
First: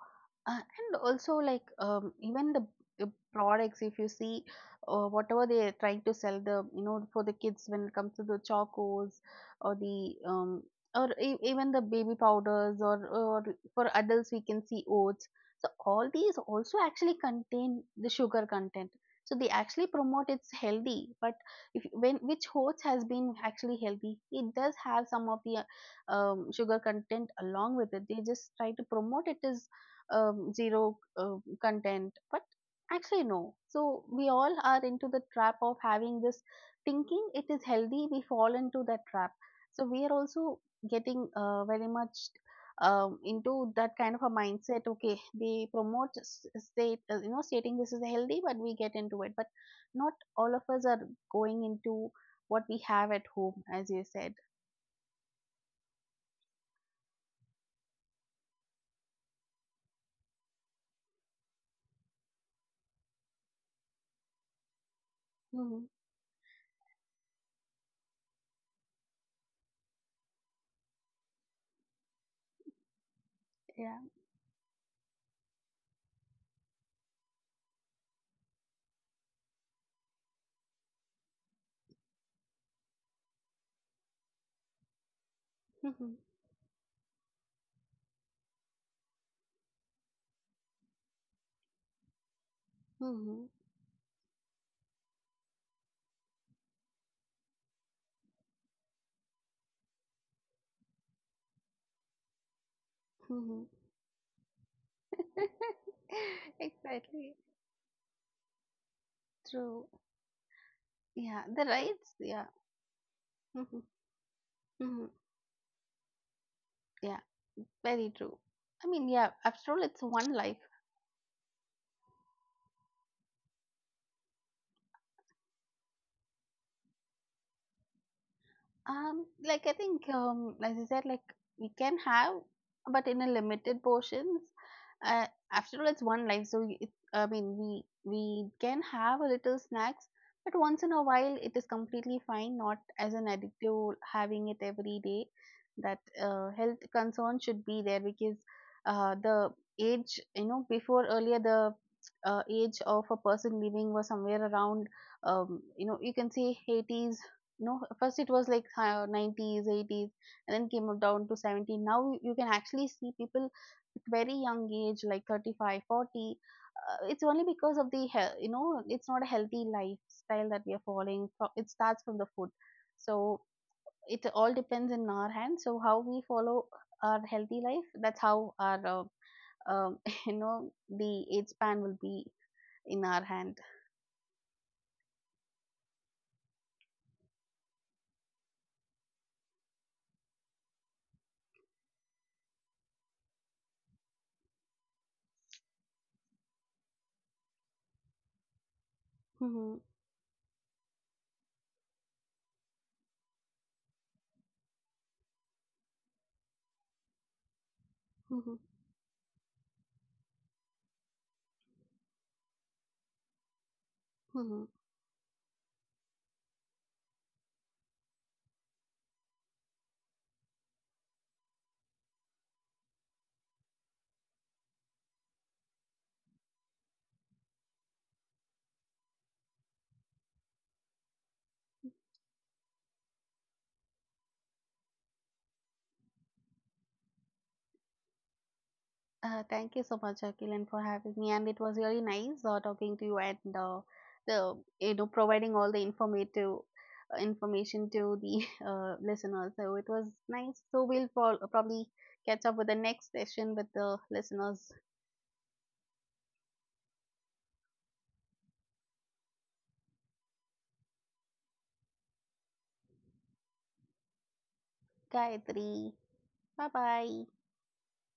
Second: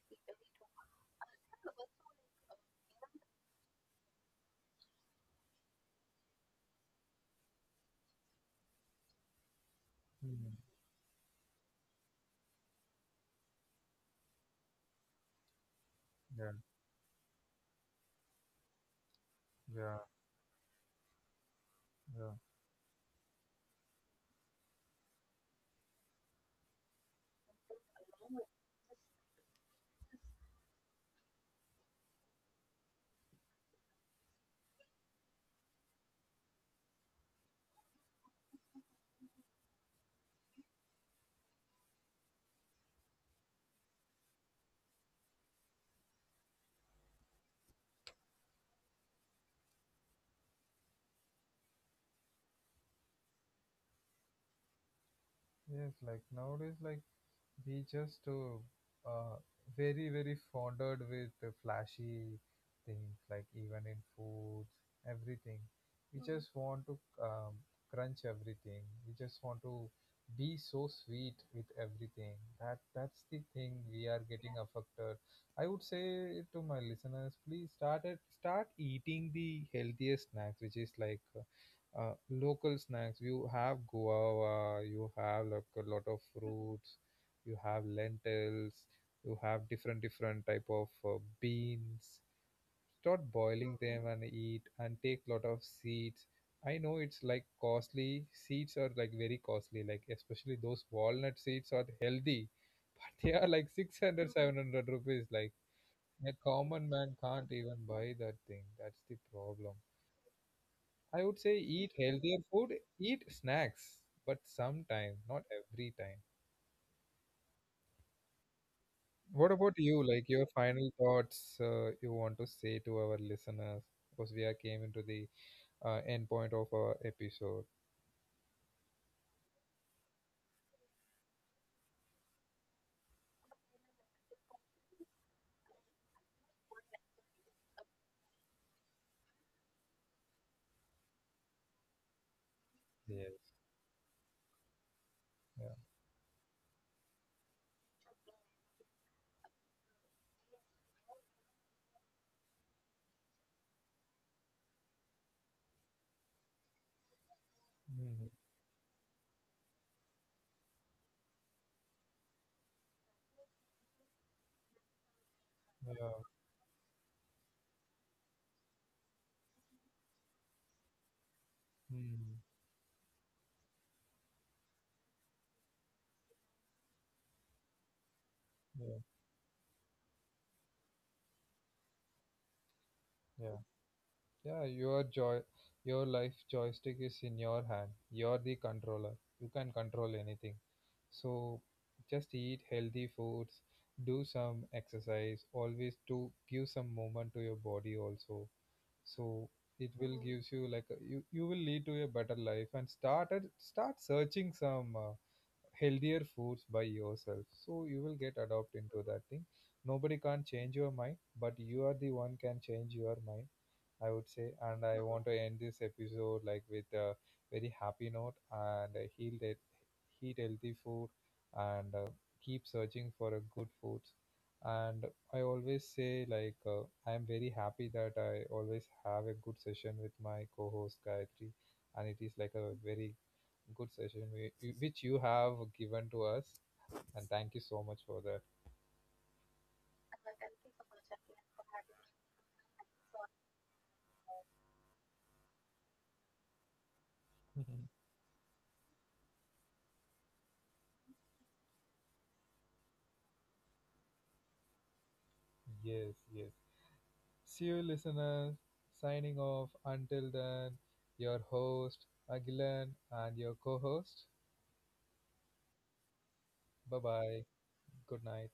Speaker 2: And also, like, even the products, if you see, whatever they are trying to sell, the, you know, for the kids, when it comes to the chocos, or the,
Speaker 1: Hmm.
Speaker 2: even the baby powders, or for adults, we can see oats. So, all these
Speaker 1: Yeah,
Speaker 2: also actually contain the sugar content. So they
Speaker 1: yeah.
Speaker 2: actually promote it's healthy, but if, when,
Speaker 1: Yeah.
Speaker 2: which oats has been actually healthy, it does have some of the sugar content along with it. They just try to promote it as zero content, but actually no. So we all are into the trap of having this, thinking it is healthy. We fall into that trap. So we are also getting very much into that kind of a mindset. Okay, they promote s- state you know stating this is healthy, but we get into it. But not all of us are going into what we have at home, as you said.
Speaker 1: Yes, like nowadays, like we just uh, very very fondled with the flashy things, like even in foods, everything we
Speaker 2: Mhm.
Speaker 1: just want to um, crunch everything, we just want to be so sweet with everything. That's the thing, we are
Speaker 2: Yeah.
Speaker 1: getting affected. I would say to my listeners, please start eating the healthiest snacks, which is like local snacks. You have guava, you have like a lot of
Speaker 2: Mhm,
Speaker 1: fruits, you have lentils, you have different different type of beans. Start boiling
Speaker 2: mhm,
Speaker 1: them and eat, and take lot of seeds. I know it's like costly, seeds are like very costly, like especially those walnut seeds are healthy but they are like
Speaker 2: mhm.
Speaker 1: 600 700 rupees. Like a common man can't
Speaker 2: Exactly.
Speaker 1: even buy that thing, that's the problem.
Speaker 2: True.
Speaker 1: I would say
Speaker 2: Yeah,
Speaker 1: eat
Speaker 2: the
Speaker 1: healthier
Speaker 2: rights.
Speaker 1: food,
Speaker 2: Yeah.
Speaker 1: eat snacks
Speaker 2: Mhm,
Speaker 1: but sometime,
Speaker 2: mhm.
Speaker 1: not every time.
Speaker 2: Yeah, very true. I mean,
Speaker 1: What
Speaker 2: yeah,
Speaker 1: about
Speaker 2: after
Speaker 1: you?
Speaker 2: all,
Speaker 1: Like
Speaker 2: it's
Speaker 1: your
Speaker 2: one
Speaker 1: final
Speaker 2: life.
Speaker 1: thoughts, you want to say to our listeners? Because we are came into the end point of our episode.
Speaker 2: Like, I think, as you said, like, we can have, but in a limited portions. Uh, After all, it's one life, so it, I mean, we can have a little snacks, but once in a while, it is completely fine. Not
Speaker 1: Yes.
Speaker 2: as an addictive, having it every day.
Speaker 1: Yeah.
Speaker 2: That health concern should be there, because the age, you know, before, earlier the age of a person living was somewhere around, you know, you can say 80s, no,
Speaker 1: Hmm.
Speaker 2: first it was like 90s, 80s, and then came down to 70. Now you can actually see people at very young age, like thirty
Speaker 1: Yeah.
Speaker 2: five, 40. It's only because of the health, you know, it's not a healthy lifestyle that we are following. It
Speaker 1: Hmm.
Speaker 2: starts from the food. So it all depends in our hands. So how we follow our healthy life, that's how
Speaker 1: Yeah.
Speaker 2: our, uh, um, you know, the age span will be in
Speaker 1: Yeah.
Speaker 2: our hand.
Speaker 1: Yeah. Your joy, your life joystick is in your hand. You're the controller, you can control anything. So just eat healthy foods, do some exercise, always do give some movement to your body also. So it
Speaker 2: Hmm.
Speaker 1: will gives you like a, you will lead to a better life, and start searching some healthier foods by yourself, so you will get adopt
Speaker 2: Hmm.
Speaker 1: into that thing. Nobody can change your mind, but you are the one can change your mind, I would say. And I
Speaker 2: Hmm.
Speaker 1: want to end this episode like with a very happy note and heal that, eat healthy food, and keep searching for a good foods. And I always say like I am very happy that I always have a good session with my co-host Gayatri, and it is like a very good session which you have given to us. And thank you so much for that.
Speaker 2: Thank you so much, Akilan, for having me, and it was really nice talking to you, and the you know, providing all the informative information to the listeners. So it was nice. So we'll probably catch up with the next session with the listeners.
Speaker 1: Yes, yes. See you, listeners. Signing off. Until then, your host, Agilan, and your co host.
Speaker 2: Gayatri,
Speaker 1: Bye
Speaker 2: bye
Speaker 1: bye.
Speaker 2: bye.
Speaker 1: Good night.